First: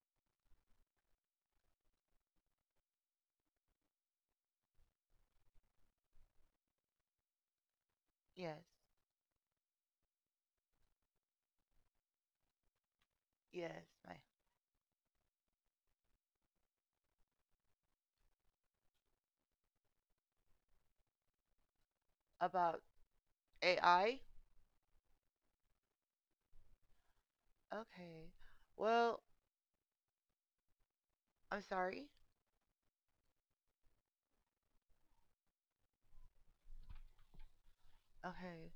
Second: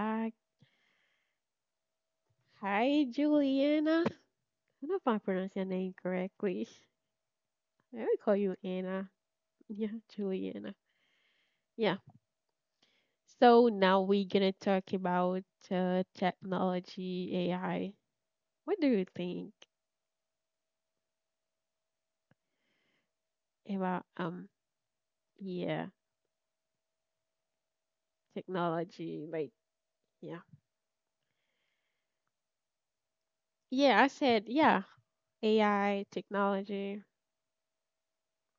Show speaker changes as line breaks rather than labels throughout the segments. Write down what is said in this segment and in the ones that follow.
back. Hi, Juliana. I don't know if I pronounced your name correctly. I would call
Yes.
you Anna. Yeah, Juliana. Yeah.
Yes.
So
My
now we're gonna talk about technology, AI. What do you think
about AI?
about yeah
Okay. Well,
technology? Like yeah,
I'm sorry.
yeah. I said yeah, AI technology.
Okay.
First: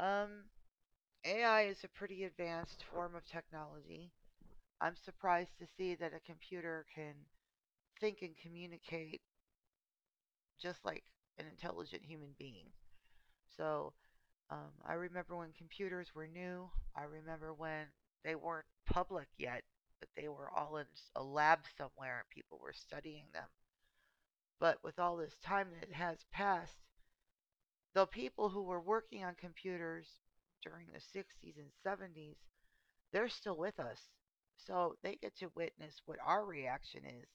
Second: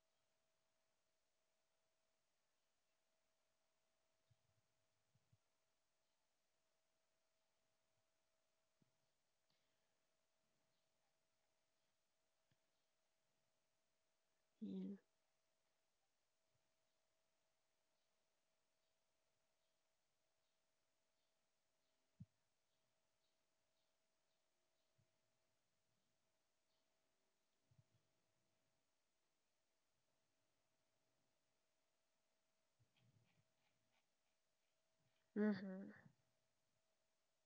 Um AI is a pretty advanced form of technology. I'm surprised to see that a computer can think and communicate just like an intelligent human being. So,
Yeah.
I remember when computers were new. I remember when they weren't public yet, but they were all in a lab somewhere and people were studying them. But with all this time that has passed, the people who were working on computers during the 60s and 70s, they're still with us. So they get to
Mhm.
witness what our reaction is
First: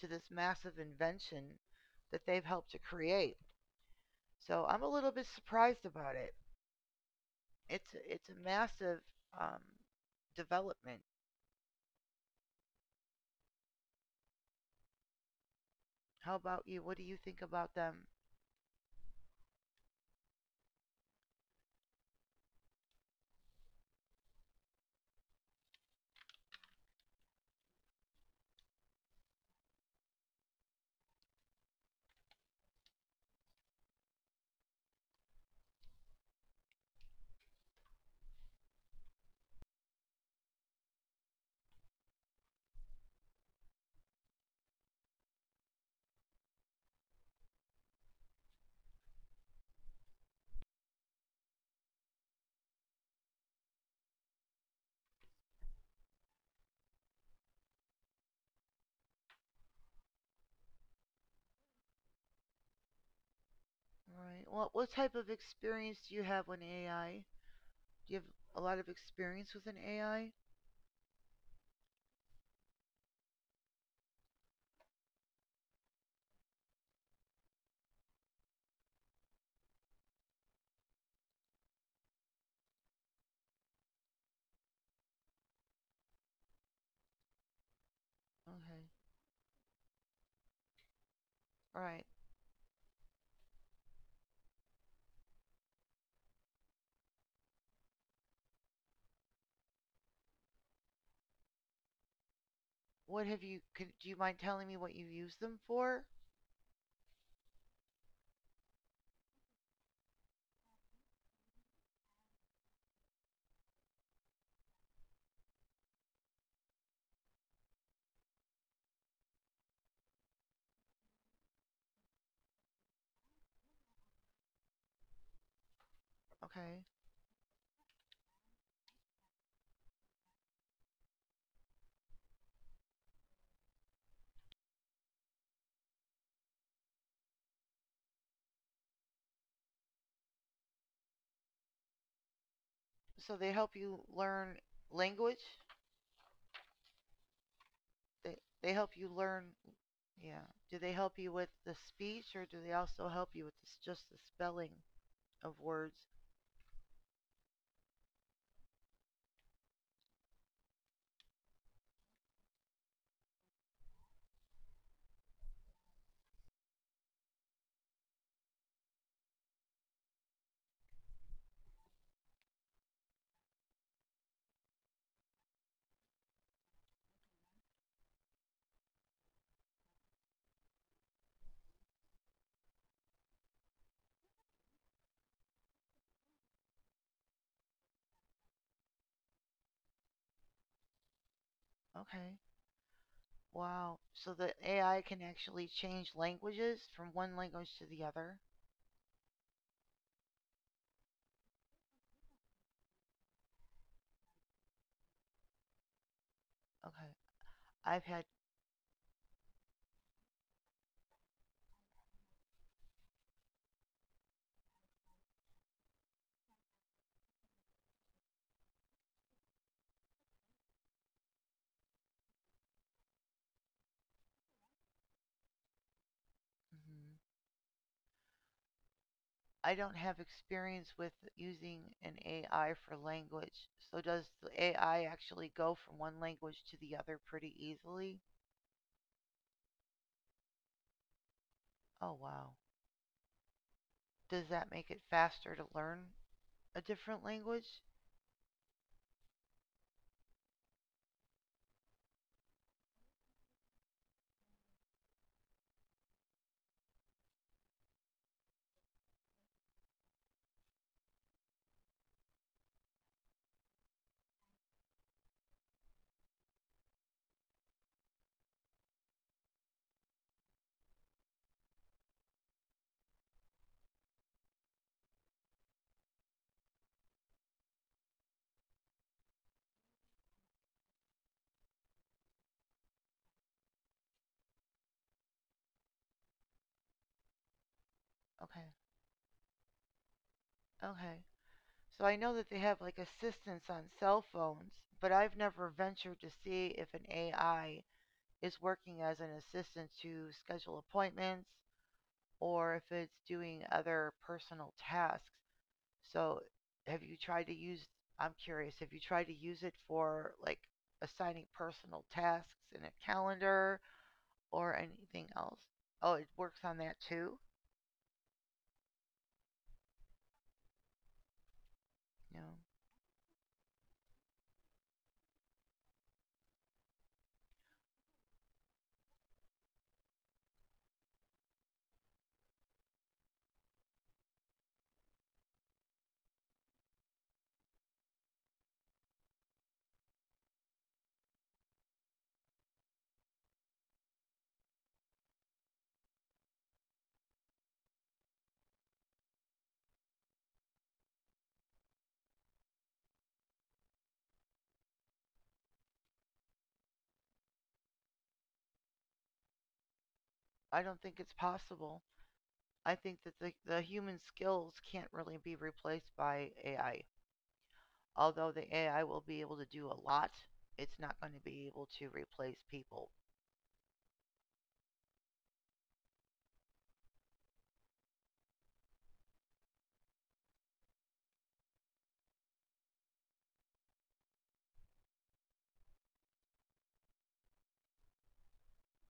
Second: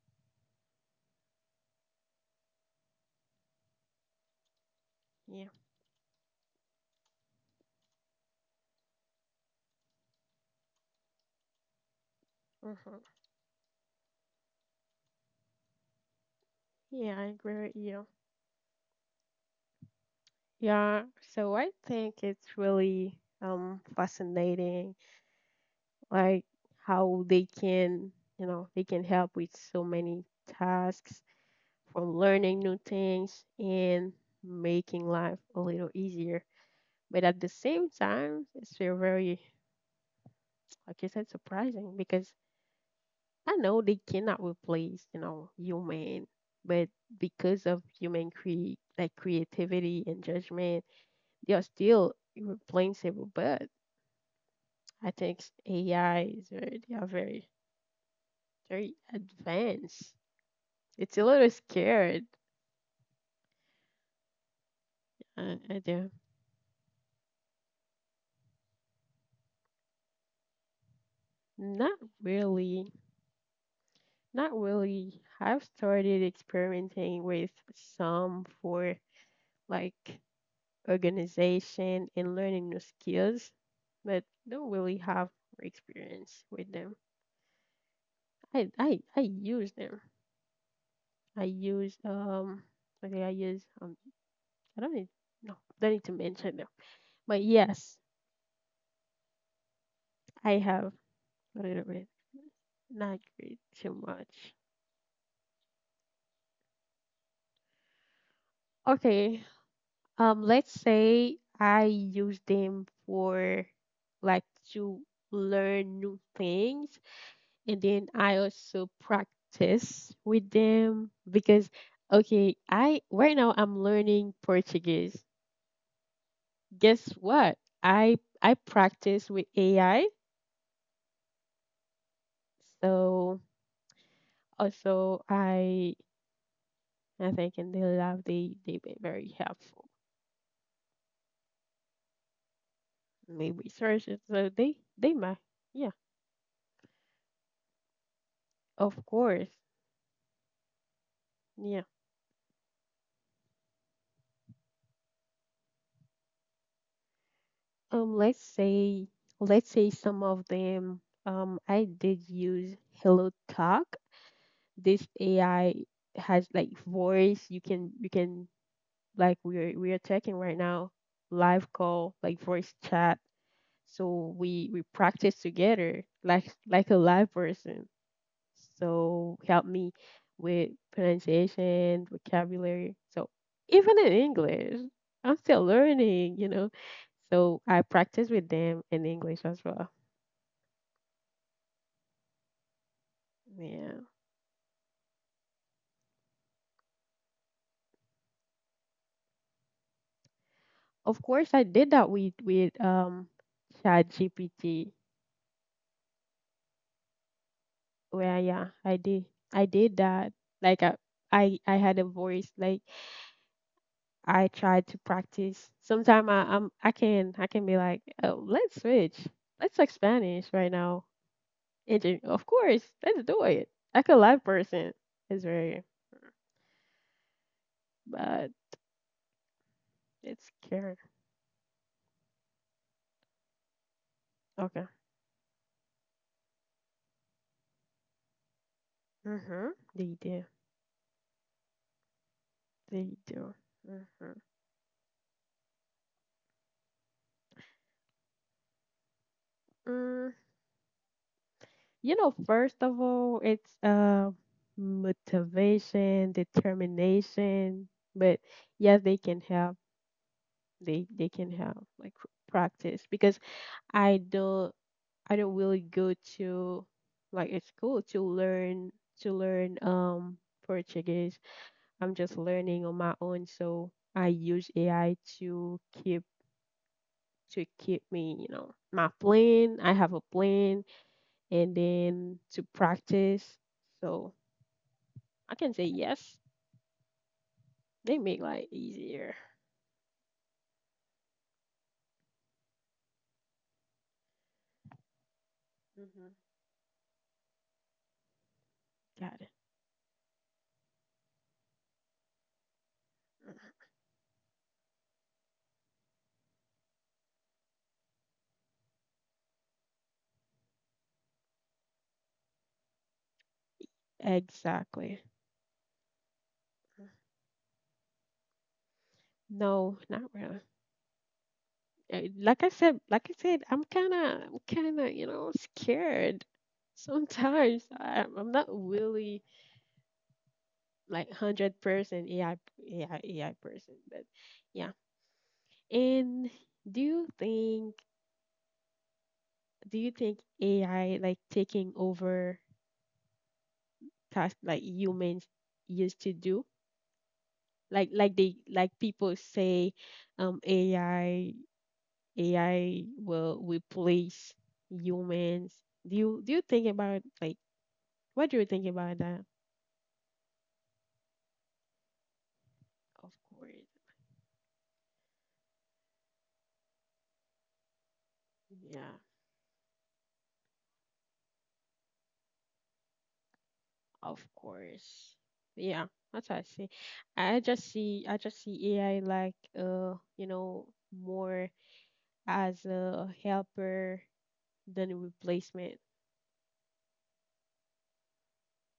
to this massive invention that they've helped to create. So I'm a little bit
Yeah.
surprised about it. It's a massive um, development.
Mhm.
How about you? What do you
Yeah, I
think
agree
about
with
them?
you. Yeah, so I think it's really fascinating, like how they can help with so many tasks, from learning new things and making life a little easier. But at the same time, it's still very, like you said, surprising because I know they cannot replace, human, but because of human creativity and judgment, they are still irreplaceable. But I think AI is very, they are very, very advanced. It's a little scared.
All right. Well, what type of
I
experience
do.
do you have with AI? Do you have a lot of experience with an AI?
Not really. Not really. I've started experimenting with some for like organization and learning new skills, but don't really have experience with them. I
Okay.
I I use them. I
All right.
use Okay. I don't need no. Don't need to mention them. But yes, I have a little bit.
What
Not
have you?
great
Could
too
do you mind telling
much.
me what you use them for?
Okay. Let's say I use them for like to learn new things, and then I also practice with them because, okay, I right now I'm learning Portuguese.
Okay.
Guess what? I practice with AI, so also I think in their lab they been very helpful.
So they
Maybe
help you
research it.
learn
So they
language.
might. Yeah,
They they help you
of course.
learn. Yeah. Do they help you with the
Yeah.
speech, or do they also help you with this, just the spelling of words?
Let's say some of them. I did use Hello Talk. This AI has like voice. You can like we are talking right now, live call like voice chat. So we practice together like a live person, so help me with pronunciation, vocabulary. So even in English, I'm still learning, you know. So I practice with them in English as well.
Okay. Wow.
Yeah.
So the AI can actually change languages from one language to the other.
Of course, I did that with ChatGPT.
Okay. I've had.
Well, yeah, I did. I did that. Like I had a voice. Like I tried to practice. Sometimes I can be like, oh, let's switch. Let's talk Spanish right now. And then, of course, let's do it. Like a live person. It's very
Mhm.
but
I don't have
it's
experience
scary.
with using an AI for language. So does the
Okay.
AI actually go from one language to the other pretty easily?
Mm-hmm. They do.
Oh, wow.
They do. Mm-hmm.
Does that make it faster to learn a different language?
Mm. You know, first of all, it's motivation, determination, but yes, they can help. They can help like practice because I don't I don't really go to like a school to learn to learn um Portuguese. I'm just learning on my own, so I use AI to keep me, you know, my plan. I have a plan, and then to practice. So I can say yes. They make
Okay.
life easier.
Okay. So I know that they have like assistance on cell phones, but I've never ventured to
Mm-hmm.
see if an AI is working as an
Got it.
assistant to schedule appointments or if it's doing other personal tasks. So, have you tried to use? I'm curious. Have you tried to use it for like assigning personal tasks in a calendar or anything
Exactly.
else? Oh, it works on that too.
No, not really.
No,
Like I said, I'm kind of, scared. Sometimes I'm not really like 100% AI, person, but yeah. And do you think, AI like taking over tasks like humans used to do? Like they like people say um AI AI will replace humans. Do you think about like what do you think about that?
I don't think it's possible. I think that
Of
the
course.
human skills can't really be replaced by AI. Although the AI will
Yeah,
be able to do a lot, it's not going to be able to replace people.
of course. Yeah, that's what I see. I just see AI like more as a helper than a replacement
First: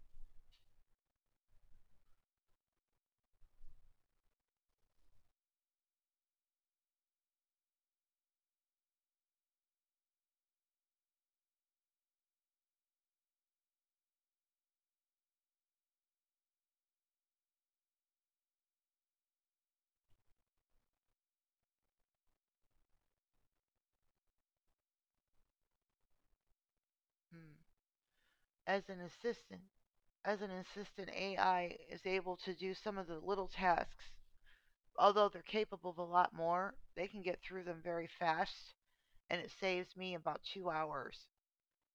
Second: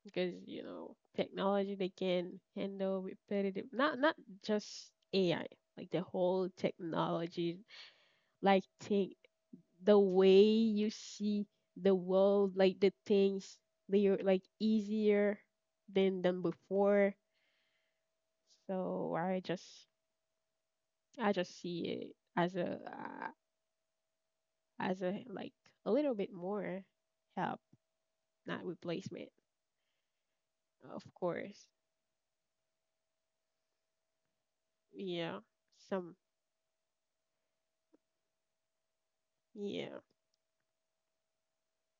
because technology they can handle repetitive, not just AI, like the whole technology like thing, the way you see the world, like the things they are like easier than before. So I just see it as a as a like a little bit more
Hmm.
help, not
As an
replacement.
assistant, as an
Of
assistant,
course.
AI is able to do some of the little tasks, although
Yeah,
they're capable of a
some.
lot more. They can get through them very fast, and it
Yeah,
saves me about 2 hours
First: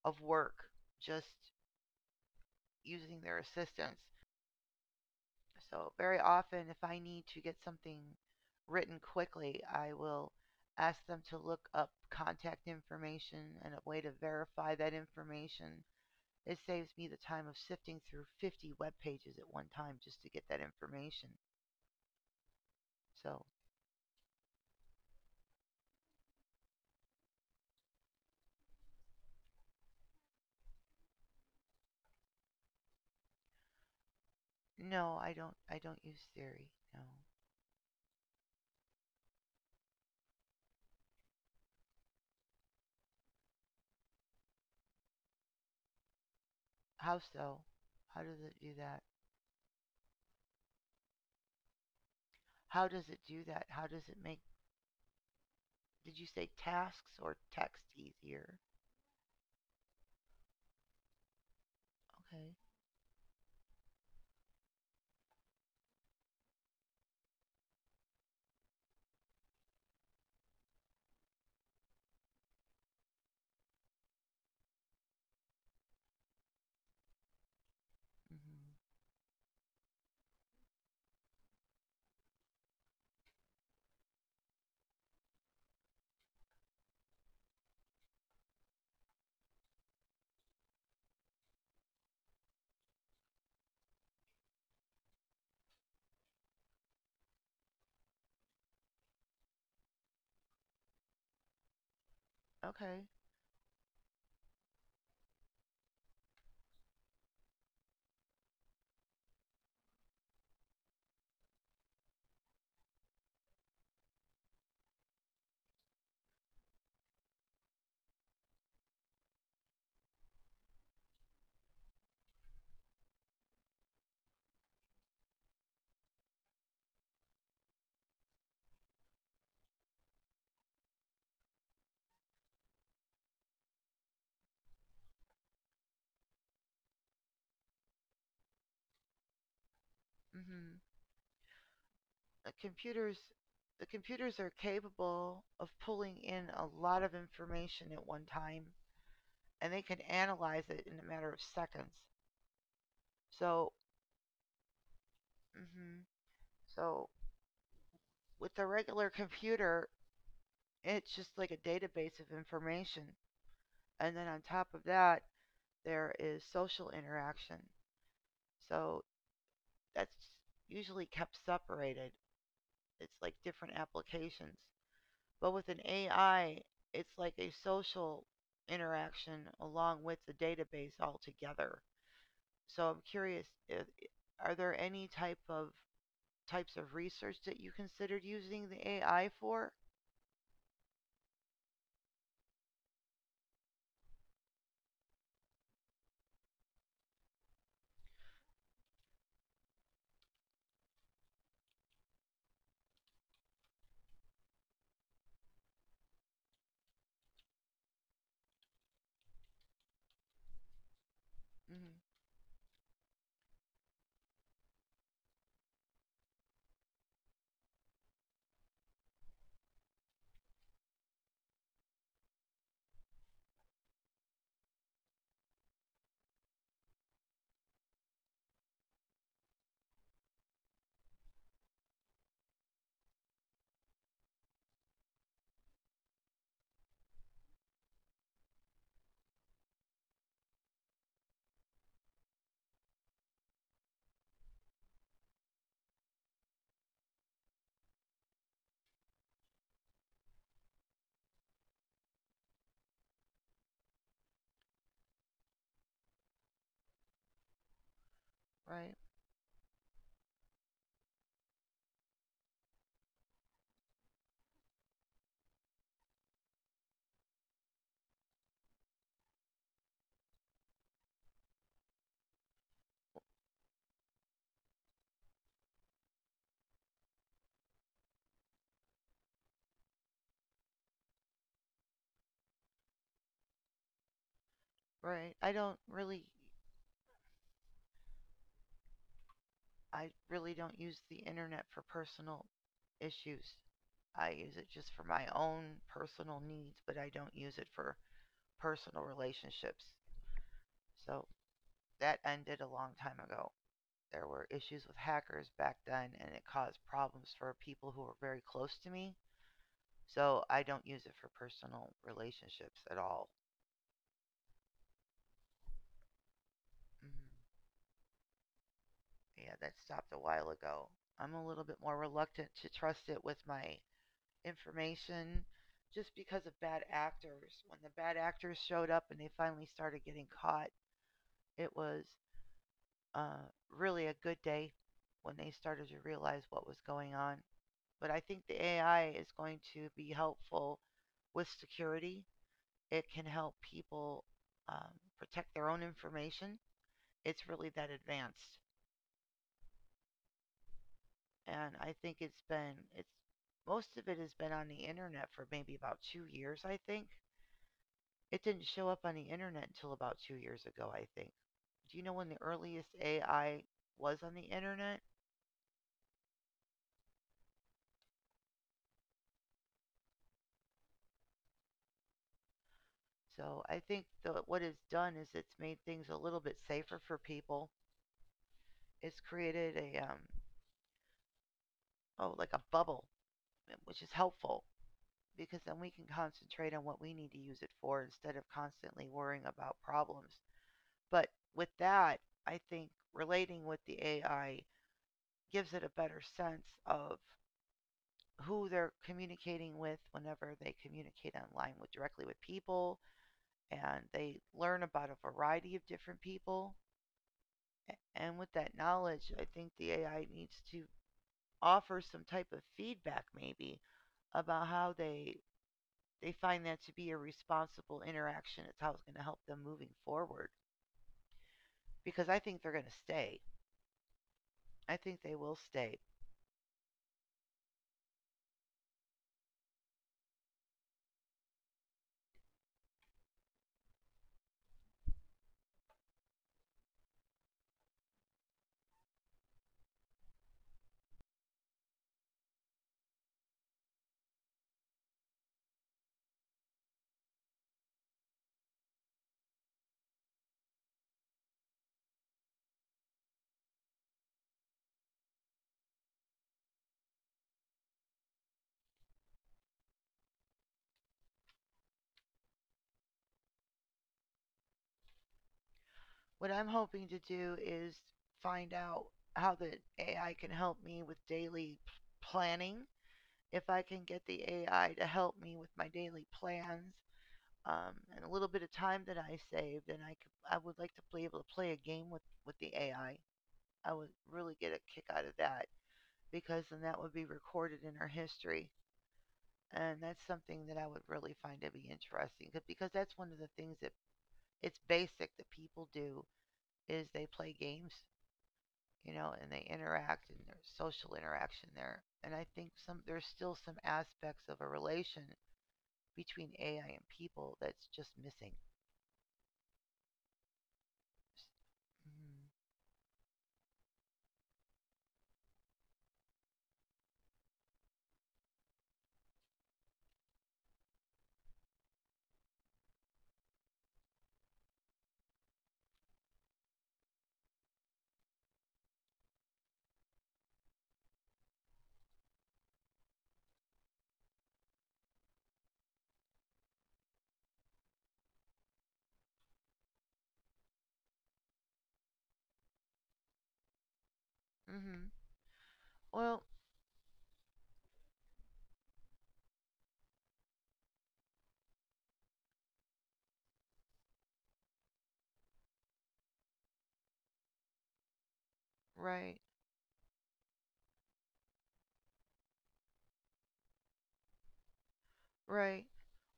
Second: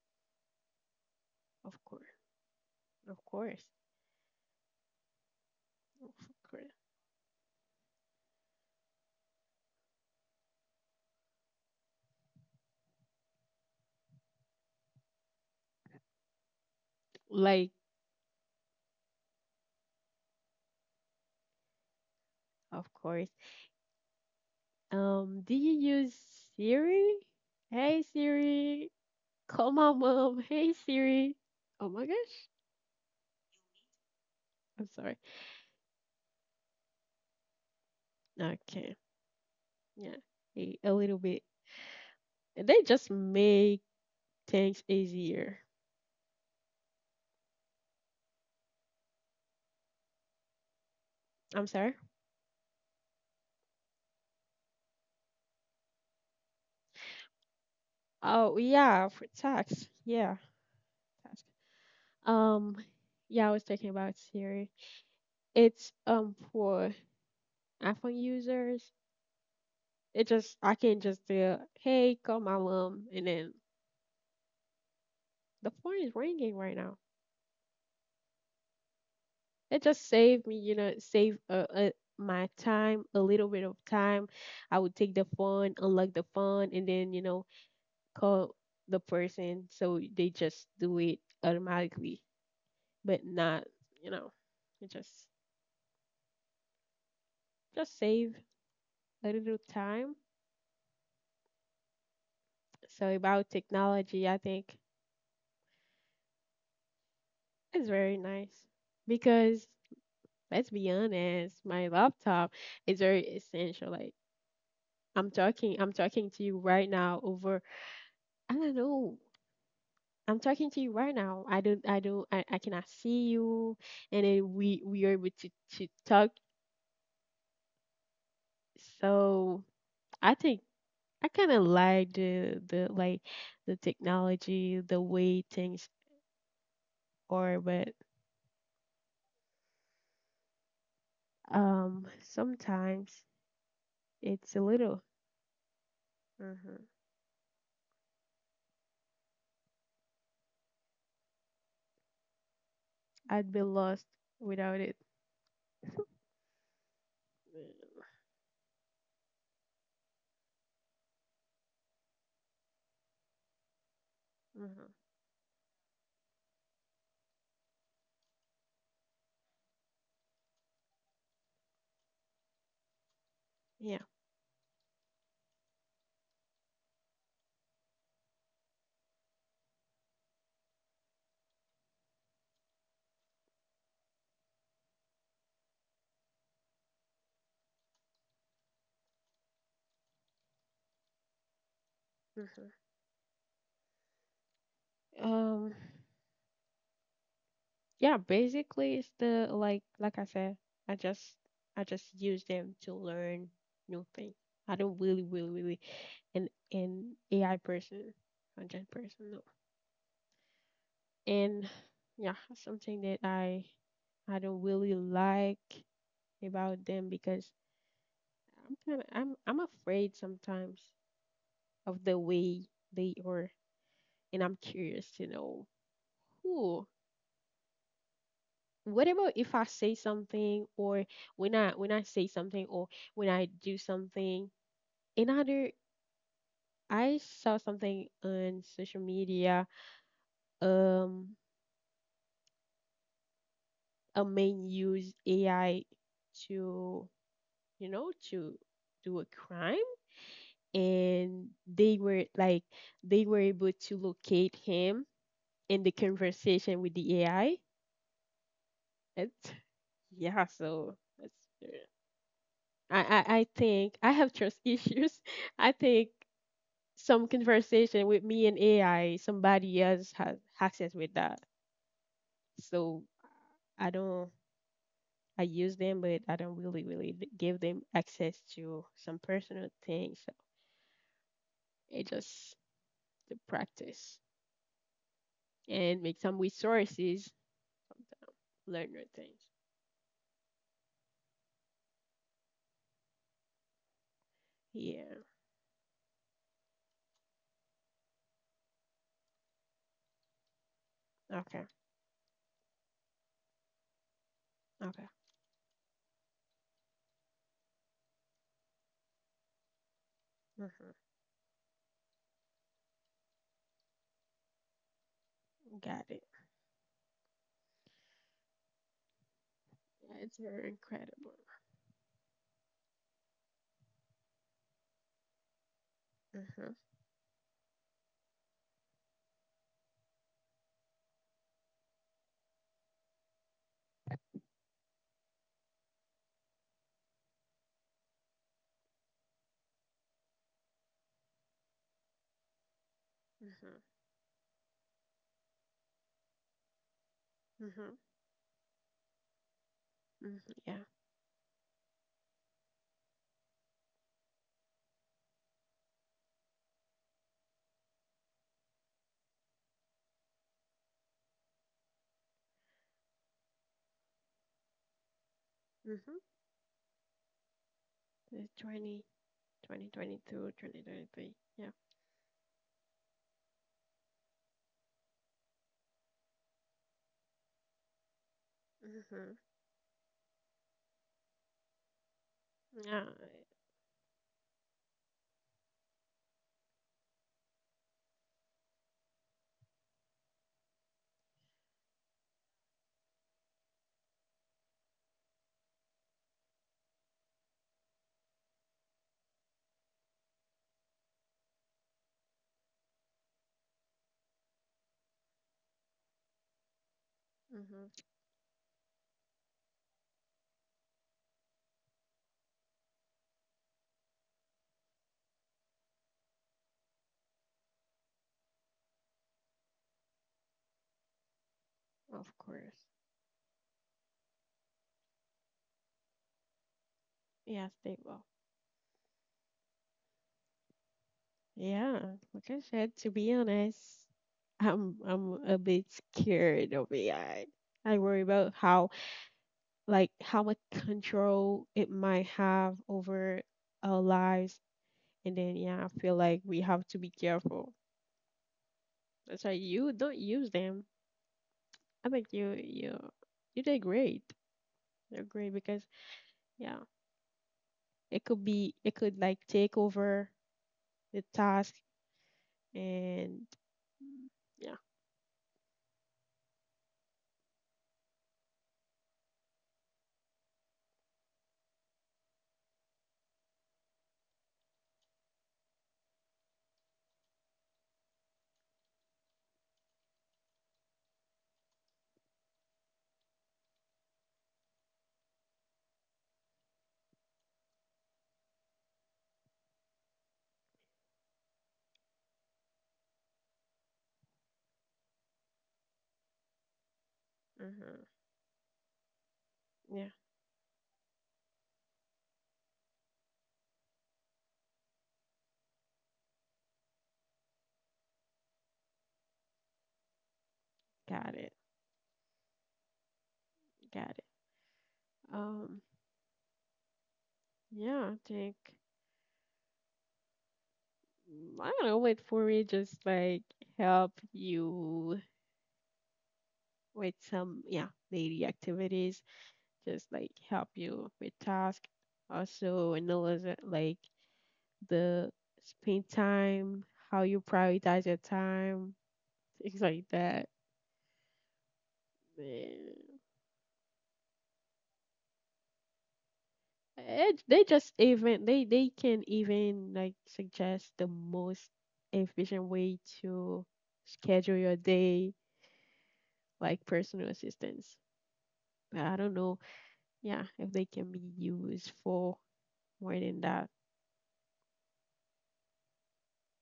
of work just
of course,
using
of
their
course,
assistance. So, very
of
often,
course.
if I need to get something written quickly, I will ask them to look up contact information and a way to verify that information. It saves me the time of
Like,
sifting through 50 web pages at one time just to get that information.
of course.
So,
Do you use Siri? Hey Siri, call my mom. Hey Siri. Oh my gosh, I'm sorry.
no, I don't use Siri. No.
Okay, yeah, a little bit. They just make things easier.
How so? How does it do that?
I'm sorry.
How does it do that? How does it make, did you say tasks or text
Oh
easier?
yeah, for tax. Yeah, tax.
Okay.
Um, yeah, I was talking about Siri. It's for iPhone users. It just I can't just say, "Hey, call my mom," and then the phone is ringing right now.
Hmm.
It just saved me, save, my time, a little bit of time. I would take the phone, unlock the phone, and then call the person, so they just do it automatically, but not, you know, it just save a little time.
Okay.
So about technology, I think it's very nice because let's be honest, my laptop is very essential. Like I'm talking to you right now over, I don't know. I'm talking to you right now. I don't, I don't, I cannot see you, and then we are able to talk. So I think I kind of like the technology, the way things are, but
Hmm. The
sometimes
computers, the computers are
it's a little.
capable of pulling in a
Mhm.
lot of information at one time, and they can analyze it in a matter of seconds.
I'd be
So,
lost without it.
hmm so with the regular computer, it's just like a database of information. And then on top of
Mhm.
that, there is social interaction. So that's usually kept separated. It's like different
Yeah.
applications. But with an AI, it's like a social interaction along with the database altogether. So I'm curious, if, are there any type of types of research that you considered using the AI for?
Mhm. Um, yeah, basically it's the like I said, I just I just use them to learn new things. I don't really really really an AI person, content person, no. And
Hmm.
yeah, something that I don't really like about them, because I'm afraid sometimes of the way they are, and I'm curious to know who what about if I say something, or when I say something, or when I do something. Another, I saw something on social media, um a man used AI to to do a crime, and they were like they were able to locate him in the conversation with the AI.
Right,
That's yeah so that's I, I think I have trust issues. I think some conversation with me and AI, somebody else has access with that. So I don't, I use them, but I don't really, really give them access to some personal things. So it's just the practice
right. I don't
and
really.
make some resources, sometime learn new things.
I really don't use the internet for personal issues. I use it just for
Yeah.
my own personal needs, but I don't use it for personal relationships. So
Okay.
that ended a long time ago. There were issues with
Okay.
hackers back then, and it caused problems for people who were very close to me. So I don't
Hmm.
use it for personal relationships at all.
Got it.
Mm, yeah, that
Yeah,
stopped a
it's
while
very
ago.
incredible.
I'm a little bit more reluctant to trust it with my information just because of
Mm-hmm.
bad actors. When the bad actors showed up and they finally started getting caught, it was uh, really a good day when they started to realize what was going on. But I think the AI is going to be helpful with security. It can help
Mm-hmm.
people um, protect their own information. It's really
Mm-hmm.
that advanced,
Mm-hmm. Yeah.
and I think it's been it's most of it has been on the internet for maybe about 2 years, I think. It didn't show up on the internet until about 2 years ago, I think. Do you know when the earliest AI was on the internet?
Mm-hmm. 20, 2022.
So I think what it's done is it's made things a little bit safer for people. It's
Mm-hmm.
created a oh, like a
Yeah.
bubble, which is helpful, because then we can concentrate on what we need to use it for instead of constantly worrying about problems. But with that, I think relating with the AI gives it a better sense of who they're communicating with whenever they communicate online with directly with people, and they learn about a variety of different people.
Mm-hmm.
And with that knowledge, I think the AI needs to offer some type of feedback, maybe about how they find that to be a responsible interaction. It's how it's going to help them moving forward, because
Of
I think they're
course.
going to stay. I think they will stay.
Yes, they will. Yeah. Like I said, to be honest, I'm a bit scared of AI. I worry about how much control it might have over our lives, and then yeah, I feel like we have to be careful. That's why you don't use them. I think you did great. You're great because yeah, it could like take over the task, and yeah,
What I'm hoping to do is find out how the AI can help me with daily planning. If I can get the AI to help me with my daily plans, and a little bit of time that I saved, and I could, I would like to be able to play a game with the AI. I would really get a kick out of that, because then that would be recorded in our history, and that's something that I would really find to be interesting because that's one of the things that it's basic that people do is they play
hmm
games, you know, and
yeah,
they interact, and there's social interaction there. And I think some there's still some aspects of a relation between AI and people that's just missing.
got it,
Mm-hmm.
got it. Um, yeah, I think, I don't know. Wait for me, just like help you with some daily activities, just like help you with task. Also, analyze it, like the spend time, how you prioritize your time, things like that.
Mm-hmm. Well,
It, they just even they can even like suggest the most efficient way to schedule your day, like personal assistance. But I don't know,
right,
yeah, if they can be used for more than that.
right.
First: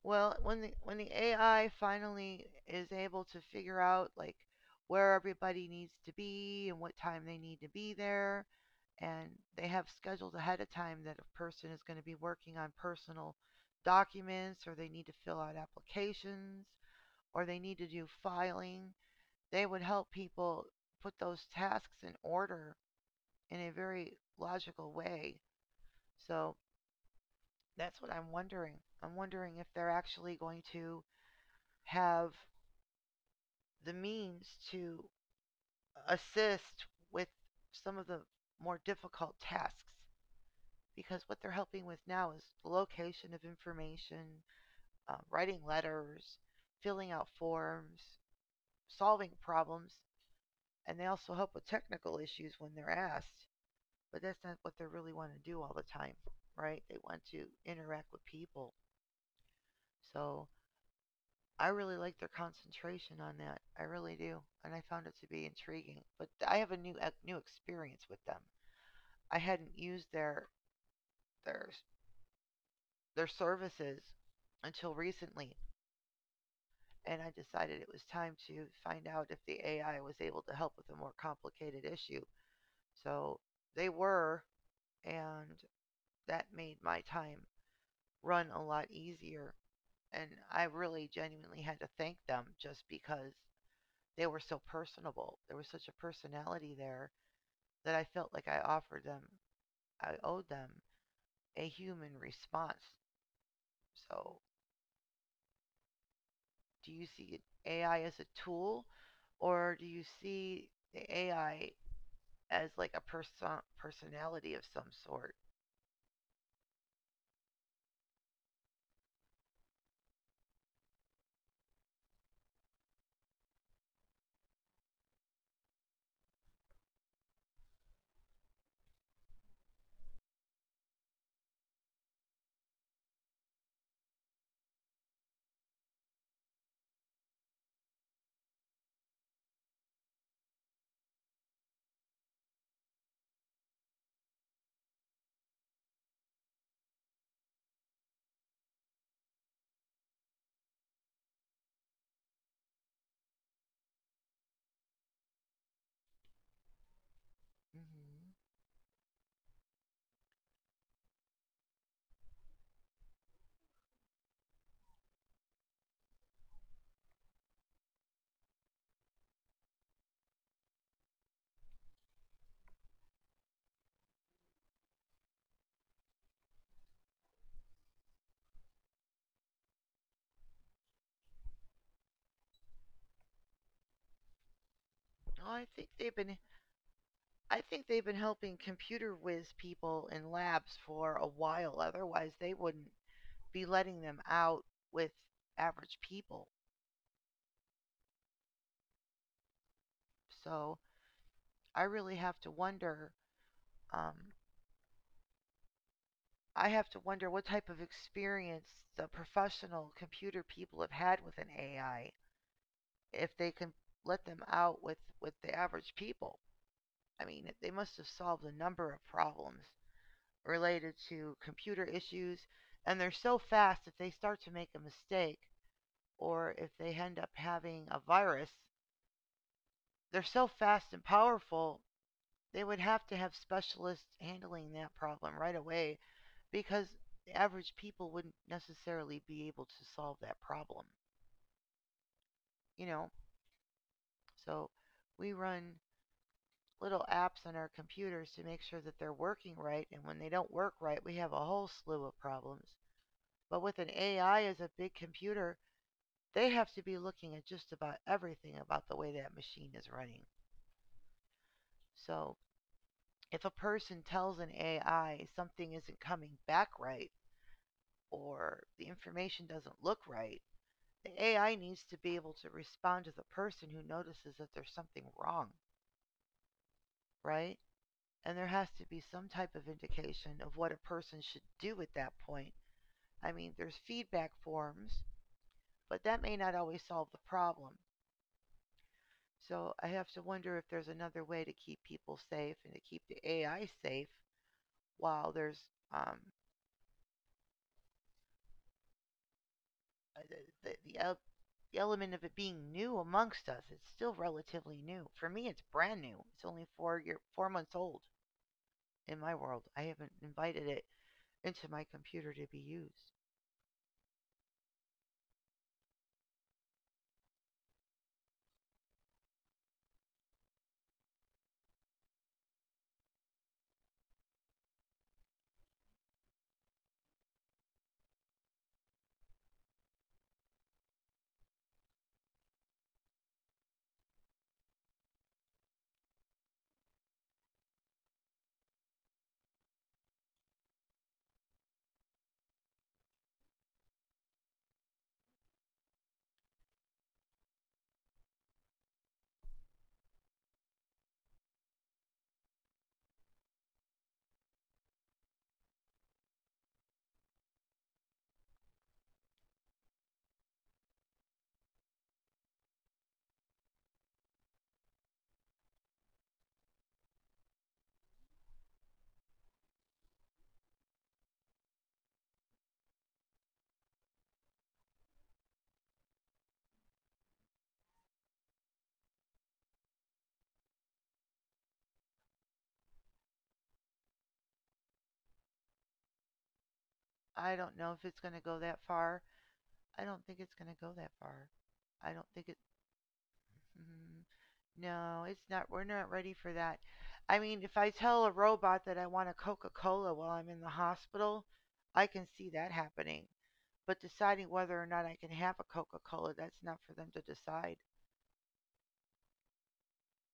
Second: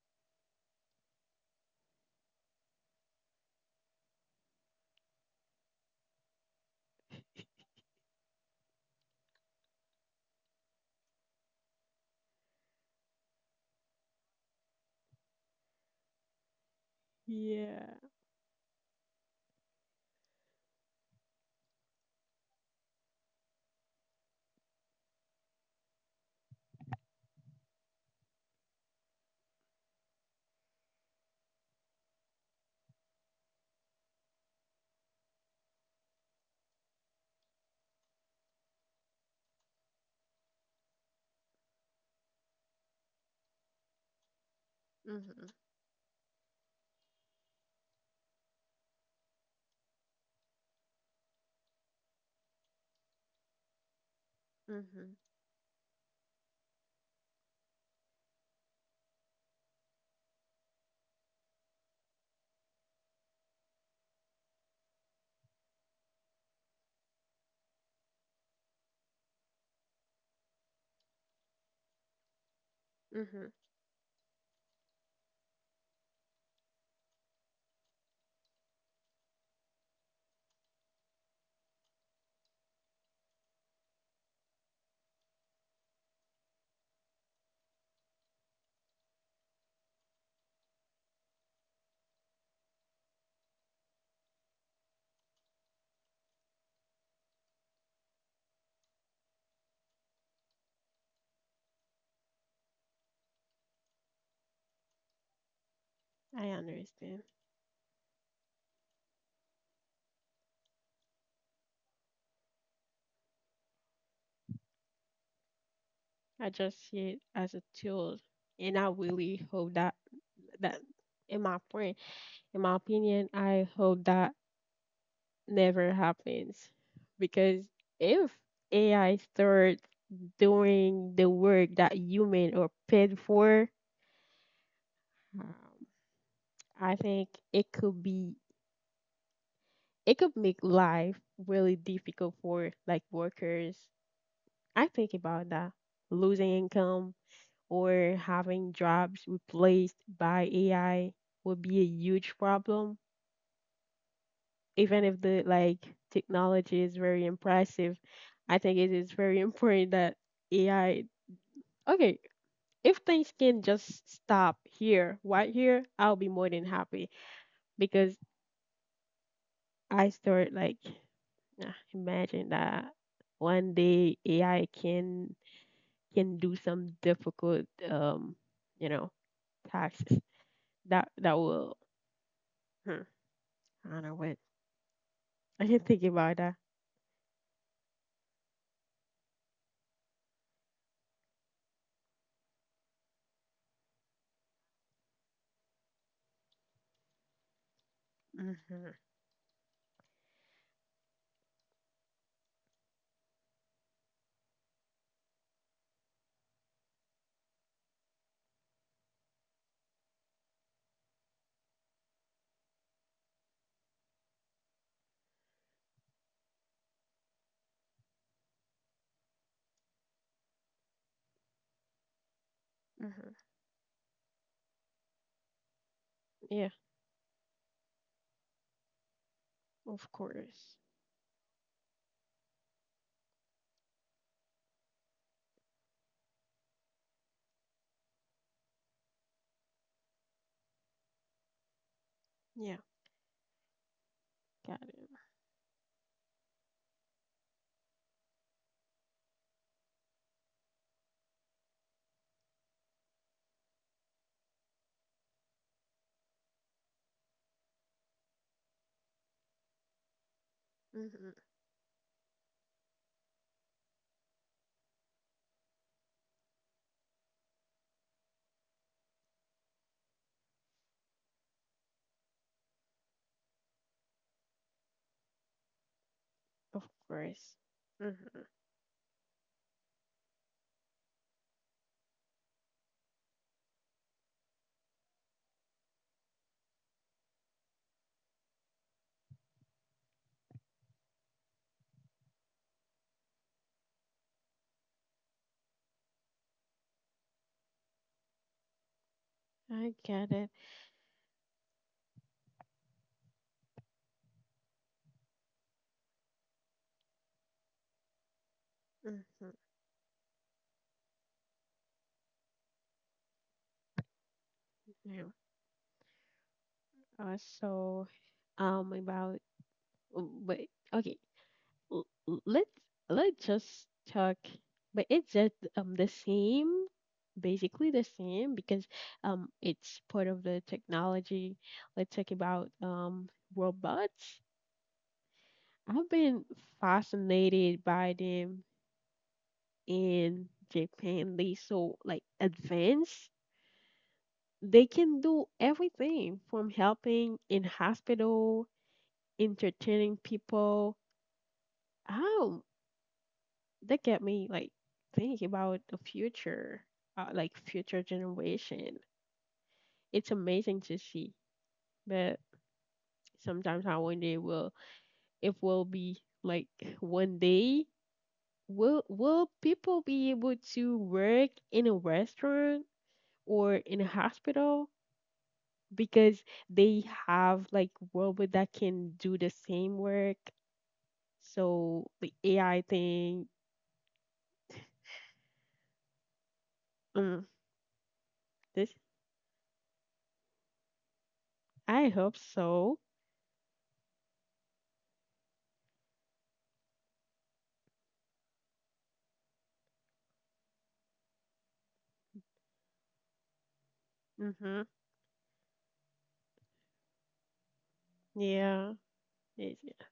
Well, when the AI finally is able to figure out like where everybody needs to be and what time they need to be there, and they have scheduled ahead of time that a person is going to be working on personal documents or they need to fill out applications or they need to do
Yeah.
filing, they would help people put those tasks in order in a very logical way. So that's what I'm wondering. I'm wondering if they're actually going to have the means to assist with some of the more difficult tasks, because what they're helping with now is the location of information, writing
Mhm.
letters, filling out forms, solving problems, and they also help with technical issues when they're asked. But that's not what they really want
Mhm.
to do all the time, right? They want to interact with people. So I really like their concentration on that. I really do, and I found it to be intriguing. But I have a new experience with them. I hadn't used their their
Mhm.
services until recently, and I decided it was time to find out if the AI was able to help with a more complicated issue. So they were, and that made my time run a lot easier. And I really genuinely had to thank them just because they were so personable. There was such a personality there that I felt like I offered them, I owed them a human response. So,
I
do you see
understand.
AI as a tool, or do you see the AI as like a person personality of some sort?
I just see it as a tool, and I really hope that that in my point, in my opinion, I hope that never happens, because if AI start doing the work that human are paid for, um, I think it could be, it could make life really difficult for like workers. I think about that, losing income or having jobs replaced by AI would be a huge problem. Even if the like technology is very impressive,
Mm-hmm.
I think it is very important that AI. Okay, if things can just stop here, right here, I'll be more than happy, because I start like, nah, imagine that one day AI can do some difficult, you know, taxes. That will, hmm, I don't know what.
Oh, I think
I can
they've
think
been
about that.
I think they've been helping computer whiz people in labs for a while. Otherwise, they wouldn't be letting them out with average people.
Hmm.
So, I really have to wonder. Um, I have to wonder what type of experience the professional computer people have had with an AI, if they can let them out with the average people. I mean, they must have solved a number of problems related to computer issues, and they're so
Hmm.
fast if they start to make a mistake or if they
Yeah,
end up having a virus. They're
of
so fast
course.
and powerful, they would have to have specialists handling that problem right away, because the average people wouldn't necessarily be able to solve that problem, you
Yeah,
know? So
got it.
we run little apps on our computers to make sure that they're working right, and when they don't work right, we have a whole slew of problems. But with an AI as a big computer, they have to be looking at just about everything about the way that machine is running.
Hmm.
So if a person tells an AI something isn't coming back right, or the information doesn't look right, the AI needs to be able to respond to the person who notices that there's something wrong,
Of
right?
course. Hmm.
And there has to be some type of indication of what a person should do at that point. I mean, there's feedback forms, but that may not always solve the problem. So I have to wonder if there's another way to keep people safe and to keep the AI safe while there's um,
I get it.
the element of it being new amongst us. It's still relatively new. For me, it's brand new. It's only 4 months old in my world.
Hmm.
I haven't invited it into my computer to be used.
Yeah. So. About but okay l- l- let's just talk, but it's just the same, basically the same, because it's part of the technology. Let's talk about robots. I've been fascinated by them. In Japan, they so like advanced, they can do everything from helping in hospital, entertaining people. Oh, that get me like think about the future, like future generation. It's amazing to see, but sometimes I wonder will if we'll be like one day will people be able to work in a restaurant or in a hospital, because they have like robot that can do the same work. So the AI thing,
I
mm,
don't know if it's going to go that
this
far. I don't think it's going to go that far. I don't
I
think it.
hope so.
Mm, no, it's not. We're not ready for that. I mean, if I tell a robot that I want a Coca Cola while I'm in the hospital, I can see that happening. But deciding whether or not
Mhm.
I can have a Coca Cola, that's not for them to decide.
Yeah. It's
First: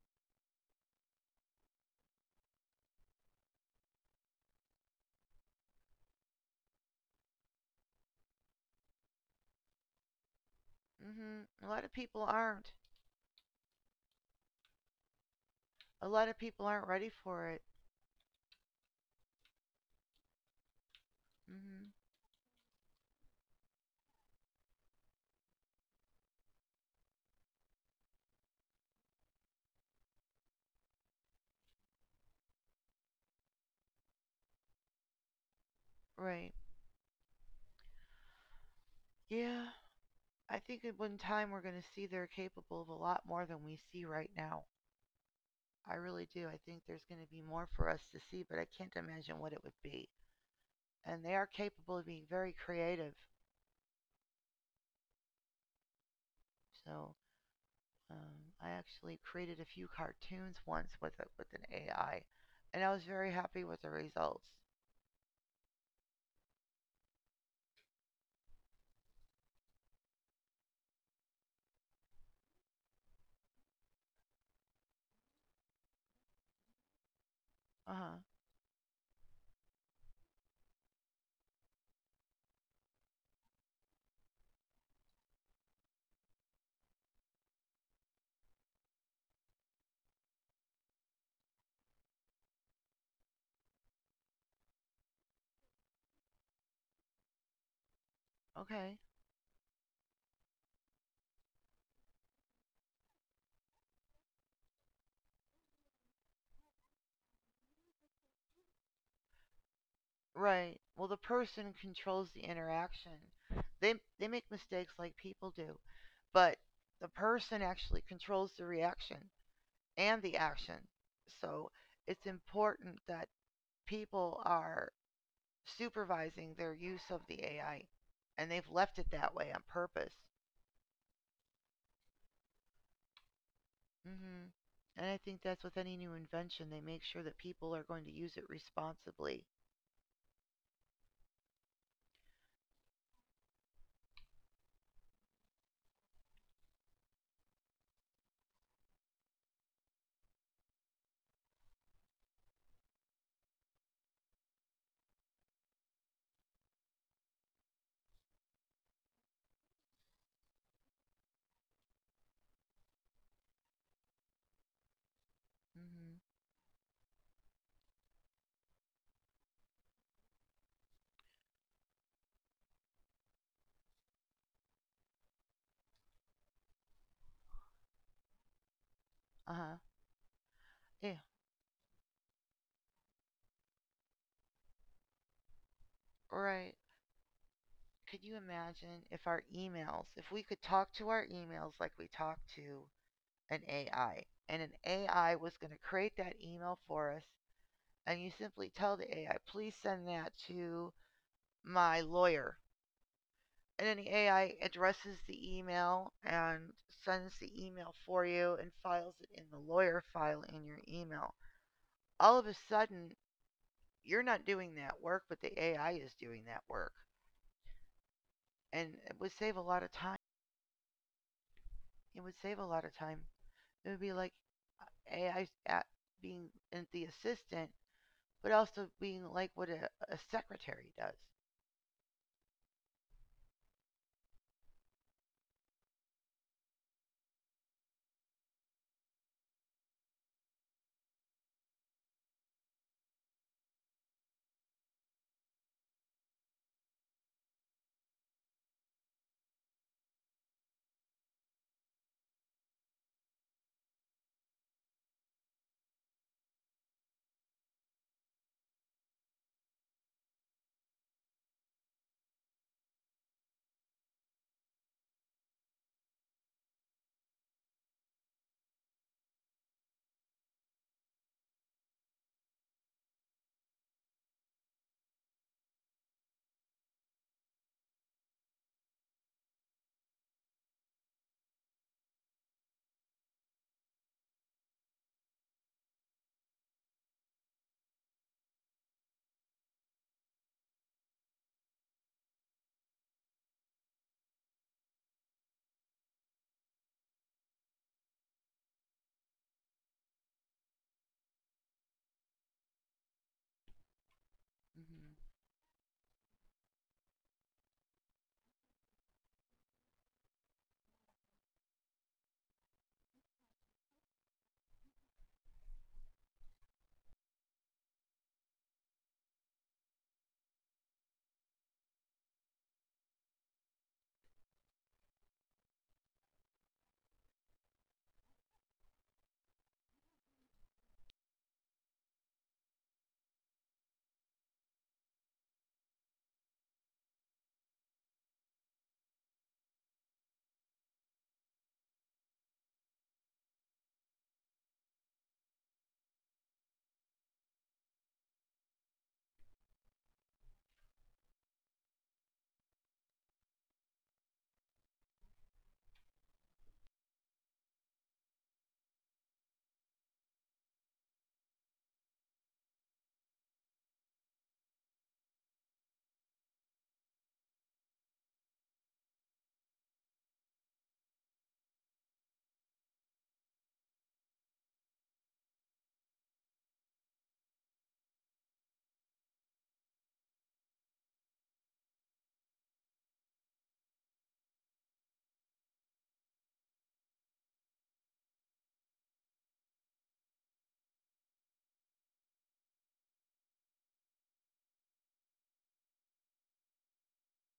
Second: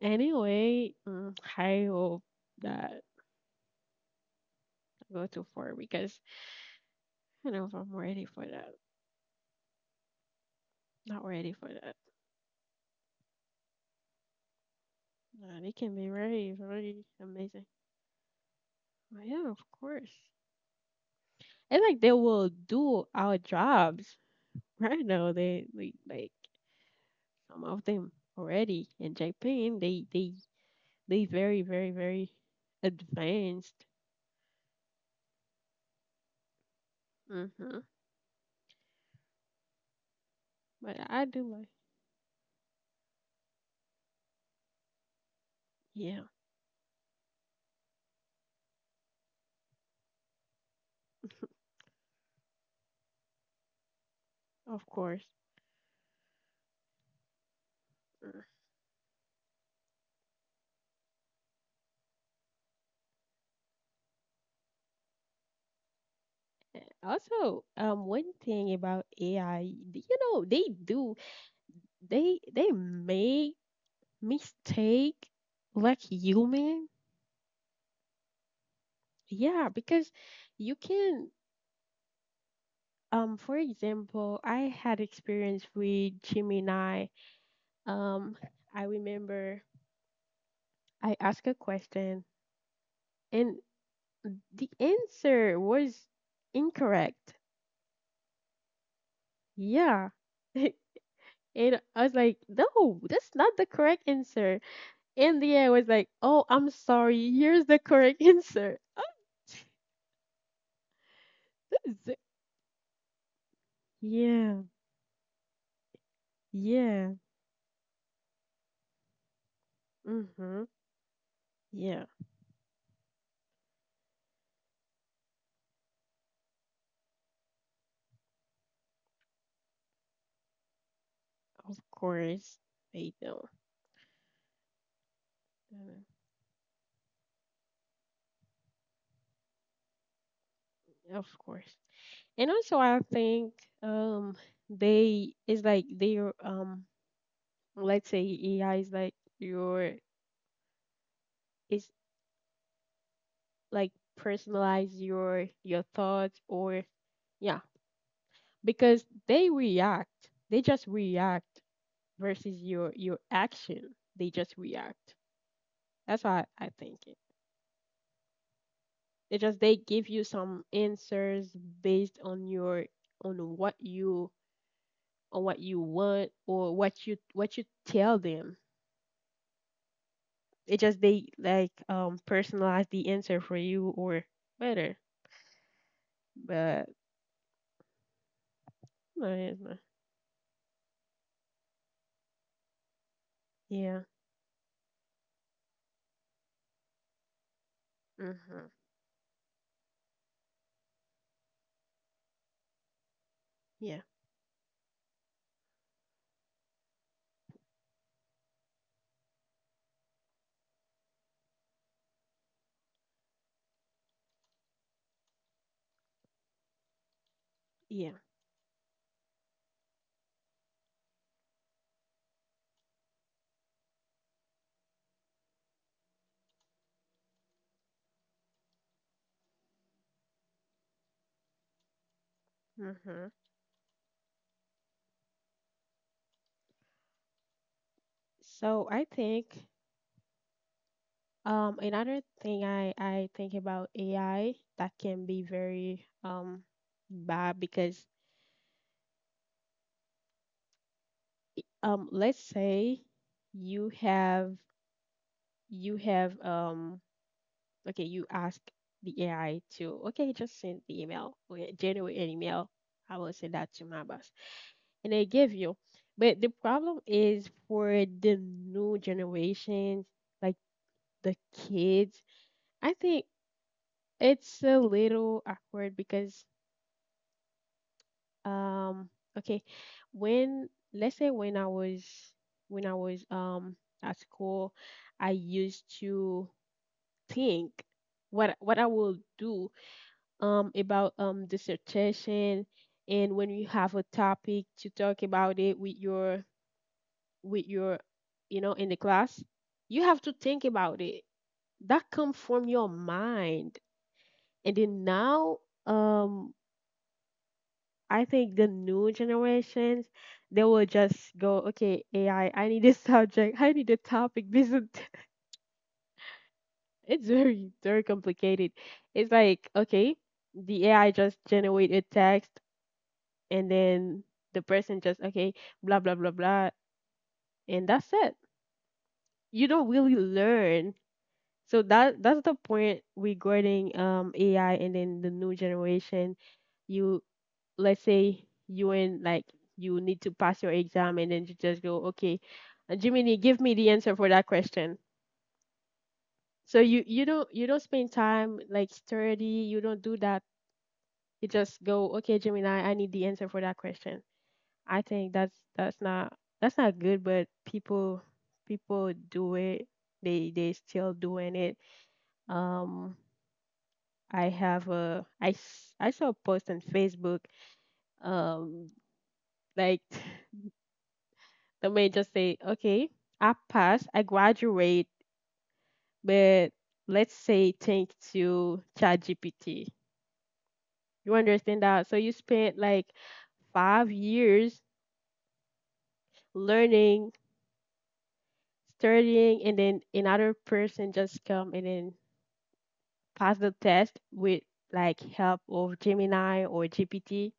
Anyway, I hope that I go too far because I don't know if I'm ready for that. Not
Hmm
ready
A
for
lot of
that.
people aren't.
And it can
A
be
lot of
very,
people aren't
very
ready for it.
amazing. But yeah, of course. And
Hmm
like they will do our jobs right now. They like some of them already in Japan. They very very very advanced.
Right.
Mhm.
Yeah. I think
But
at one
I do
time we're
like
going to see they're capable of a lot more than we see right now. I
yeah,
really do. I think there's going to be more for us to see, but I can't imagine what it would be. And they are capable of being very creative.
of course.
So
Mm.
I actually created a few cartoons once with an AI, and I was very happy with the results.
And also, one thing about AI, they do they make mistake like human.
Uh huh.
Yeah, because you can for example, I had experience with Gemini. Um, I remember I asked a question and the answer was incorrect.
Okay.
Yeah. And I was like, no, that's not the correct answer. In the end, I was like, oh, I'm sorry. Here's the correct answer.
Right. Well, the person controls the interaction. They make
Yeah,
mistakes like people do, but the
yeah,
person actually controls the reaction and the
mm-hmm,
action. So
yeah,
it's important that people are supervising their use of the AI, and they've left it that way on purpose.
of course they do,
Hmm And I think that's with any new
uh,
invention, they make sure that people are going to use it responsibly.
of course. And also, I think um they is like their let's say AI is like your is like personalize your thoughts or yeah because they react, they just react versus your action. They just react.
Hmm
That's how I think it. They just they give you some answers based on your on what you on what you want or what you tell them.
Uh huh.
It just
Yeah.
they like personalize the answer for you or better.
Right.
But
Could you imagine if our
yeah,
emails, if we could talk to our emails like we talk to an
yeah,
AI, and an AI was going to create that email for us, and you simply
mhm,
tell the AI, please send that to my lawyer. And then
yeah,
the AI addresses the email and sends the email for you and files it in the lawyer file in your email. All of a sudden, you're not doing that work, but the AI is doing that work.
yeah,
And it would save a lot of time. It would save a lot of time. It would be like AI being the assistant, but also being like what a secretary does.
mhm. So I think another thing I think about AI that can be very bad because let's say you have you have okay you ask the AI to okay just send the email okay generate an email I will send that to my boss and they give you but the problem is for the new generations like the kids I think it's a little awkward because Um, okay. When let's say when I was at school, I used to think what I will do about dissertation and when you have a topic to talk about it with your you know in the class, you have to think about it. That come from your mind. And then
Mm-hmm.
now um I think the new generations, they will just go, okay, AI, I need a subject, I need a topic. This is, it's very, very complicated. It's like, okay, the AI just generate a text and then the person just, okay, blah, blah, blah, blah. And that's it. You don't really learn. So that's the point regarding AI and then the new generation. You let's say you in like you need to pass your exam and then you just go okay Jiminy give me the answer for that question so you don't spend time like study you don't do that you just go okay Jiminy. I need the answer for that question I think that's not that's not good but people people do it they still doing it um I have a I saw a post on Facebook um like they may just say, okay, I passed, I graduate, but let's say thanks to ChatGPT. You understand that? So you spent like 5 years learning, studying, and then another person just come and then pass the test with like help of Gemini or GPT.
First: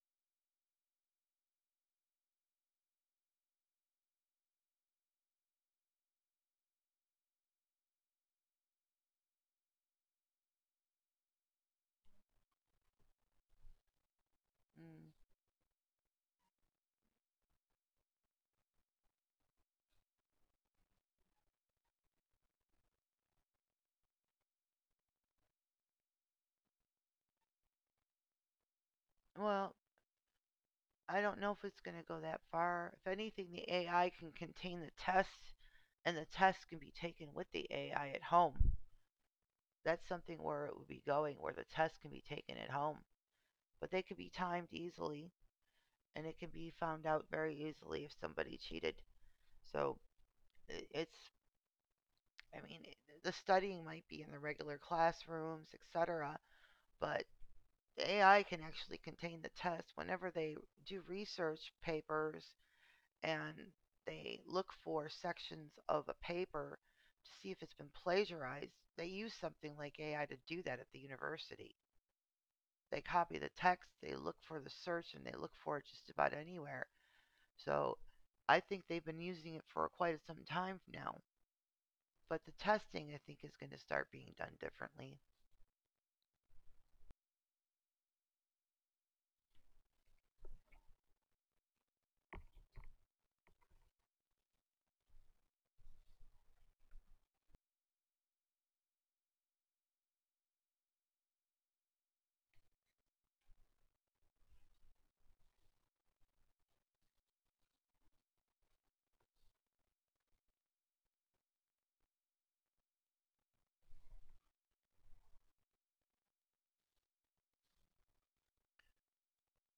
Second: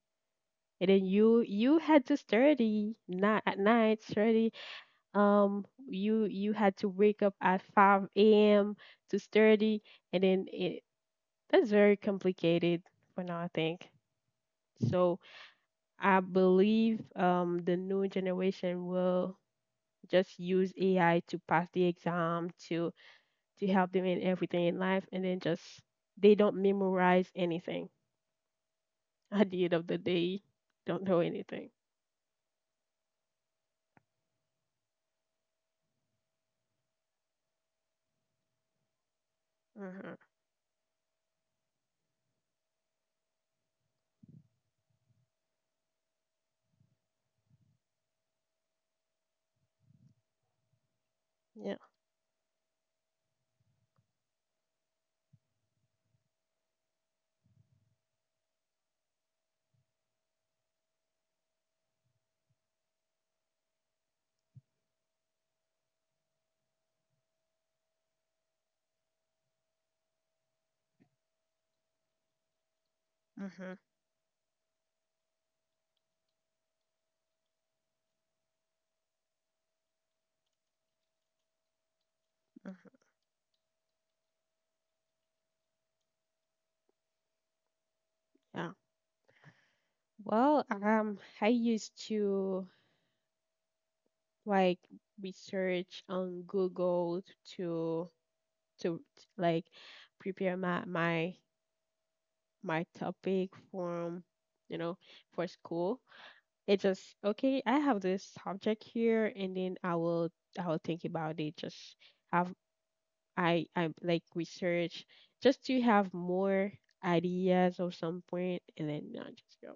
And then you had to study not at night, study you you had to wake up at 5 a.m. to study and then it that's very complicated for now I think.
Mm.
So I believe the new generation will just use AI to pass the exam to help them in everything in life and then just they don't memorize anything. At the end
Well,
of the day, don't know
I don't know if
anything.
it's going to go that far. If anything, the AI can contain the tests, and the tests can be taken with the AI at home. That's
Mm-hmm.
something where it would be going, where the tests can be taken at home. But they could be timed easily, and it can be found out very easily if somebody cheated. So it's,
Yeah.
I mean, the studying might be in the regular classrooms, etc., but the AI can actually contain the tests. Whenever they do research papers and they look for sections of a paper to see if it's been plagiarized, they use something like AI to do that at the university. They copy the
Mm-hmm.
text, they look for the search, and they look for it just about anywhere. So I think they've been using it for quite some time now. But the
Mm-hmm.
testing, I think, is going to start being done differently.
Yeah. Well, I used to like research on Google to to like prepare my my topic for you know for school. It just okay. I have this subject here, and then I will think about it. Just have I like research just to have more ideas or some point, and then I just go.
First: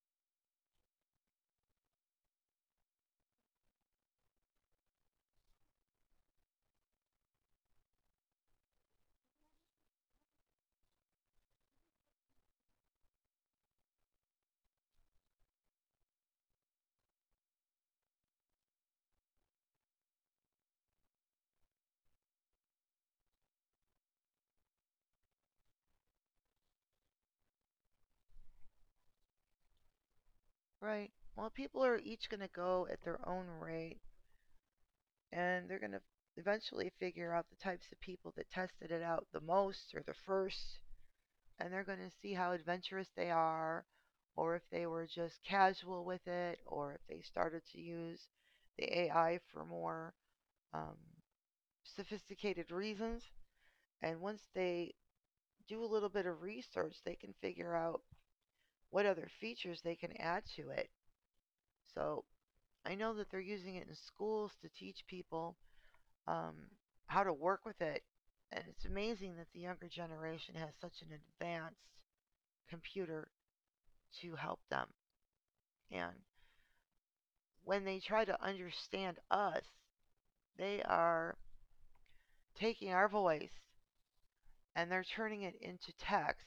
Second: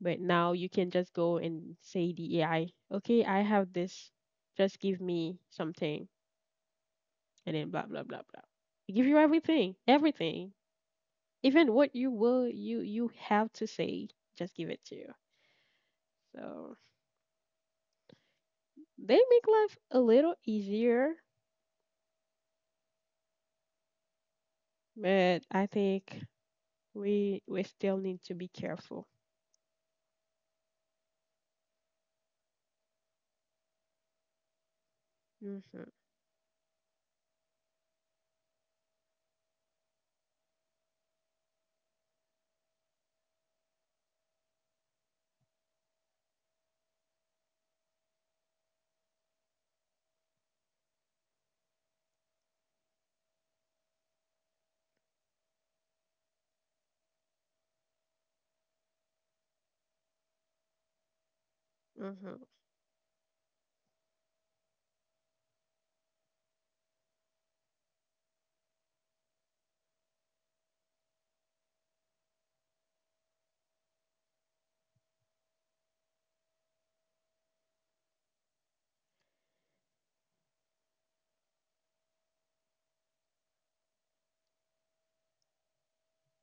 But now you can just go and say the AI, okay, I have this, just give me something, and then blah blah blah blah. They give you everything, everything, even what you will you have to say, just give it to you. So they make life a little easier, but I think we still need to be careful.
Right. Well, people are each going to go at their own rate, and they're
Mhm,
going to eventually figure out the types of people that tested it out the most or the first, and they're going to see how adventurous they are, or if they were just casual with it, or if they started to use the AI for more um, sophisticated reasons. And once they do a little bit of research, they can figure out what other features they can add to it. So
mhm,
I know that they're using it in schools to teach people um, how to work with it. And it's amazing that the younger generation has such an advanced computer to help them. And when they try to understand us, they are taking our voice and they're turning it into text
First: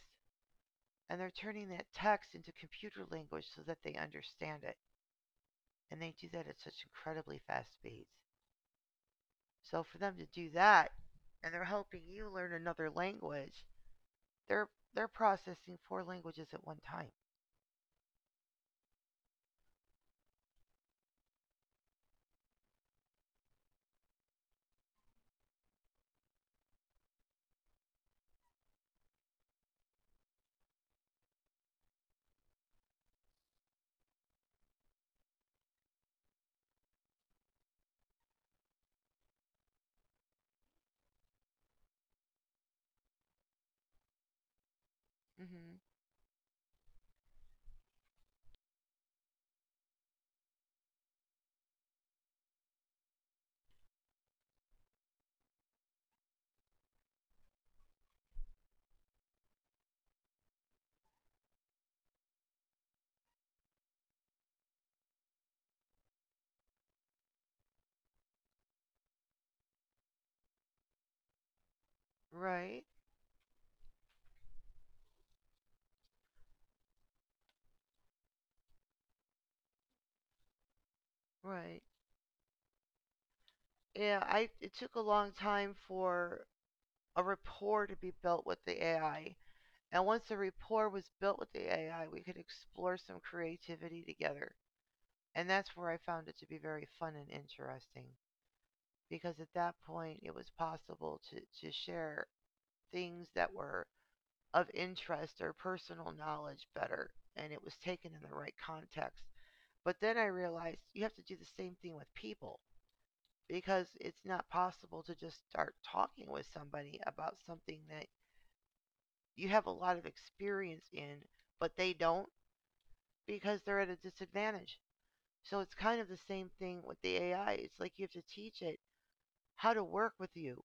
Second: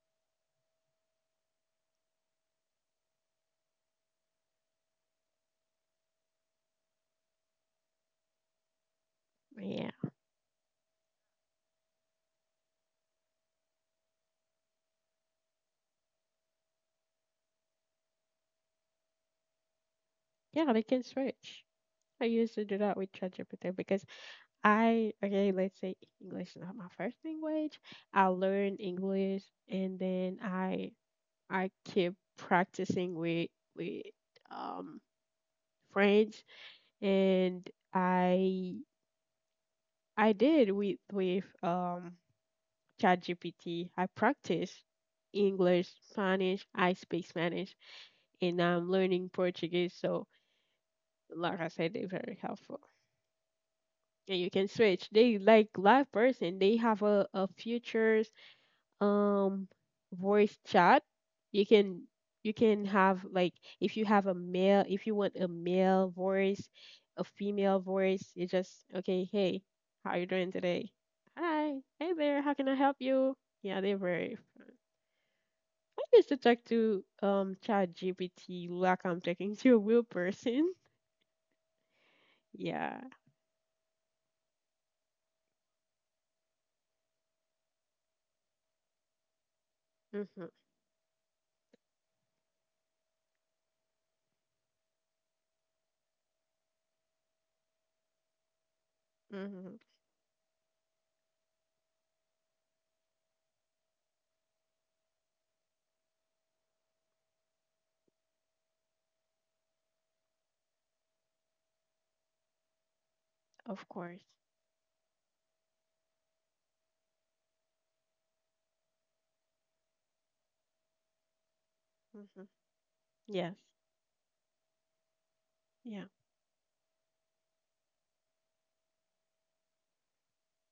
and they're turning that text into computer language so that they understand it. And they do that at such incredibly fast speeds. So
yeah,
for them to do that and they're helping you learn another language, they're they're processing four languages at one time.
yeah, they can switch. I used to do that with ChatGPT because I okay, let's say English is not my first language. I learned English and then I keep practicing with um French and I I did with ChatGPT. I practice
Hmm
English, Spanish, I speak Spanish and I'm learning Portuguese, so like I said, they're very helpful and you can switch. They like live person. They have a future um voice chat you can you can have like if you have a male if you want a male voice a female voice you just okay hey how are you doing today hi hey there how can I
Right,
help you yeah they were I used to talk to chat gpt like I'm talking to a real person.
right.
Yeah,
Yeah, I it took a long time for a rapport to be built with the AI. And once a
mm-hmm,
rapport was built with the AI, we could explore some creativity together. And that's where I found it to be very fun and interesting because at
mm-hmm,
that point it was possible to share things that were of interest or personal knowledge better and it was taken in the right context. But then I realized you have to do the same thing with people
of
because
course,
it's not possible to just start talking with somebody about something that you have a lot of experience in, but they don't
mm-hmm, yes,
because they're at a disadvantage. So it's
yeah,
kind of the same thing with the AI. It's like you have to teach it how to work with you.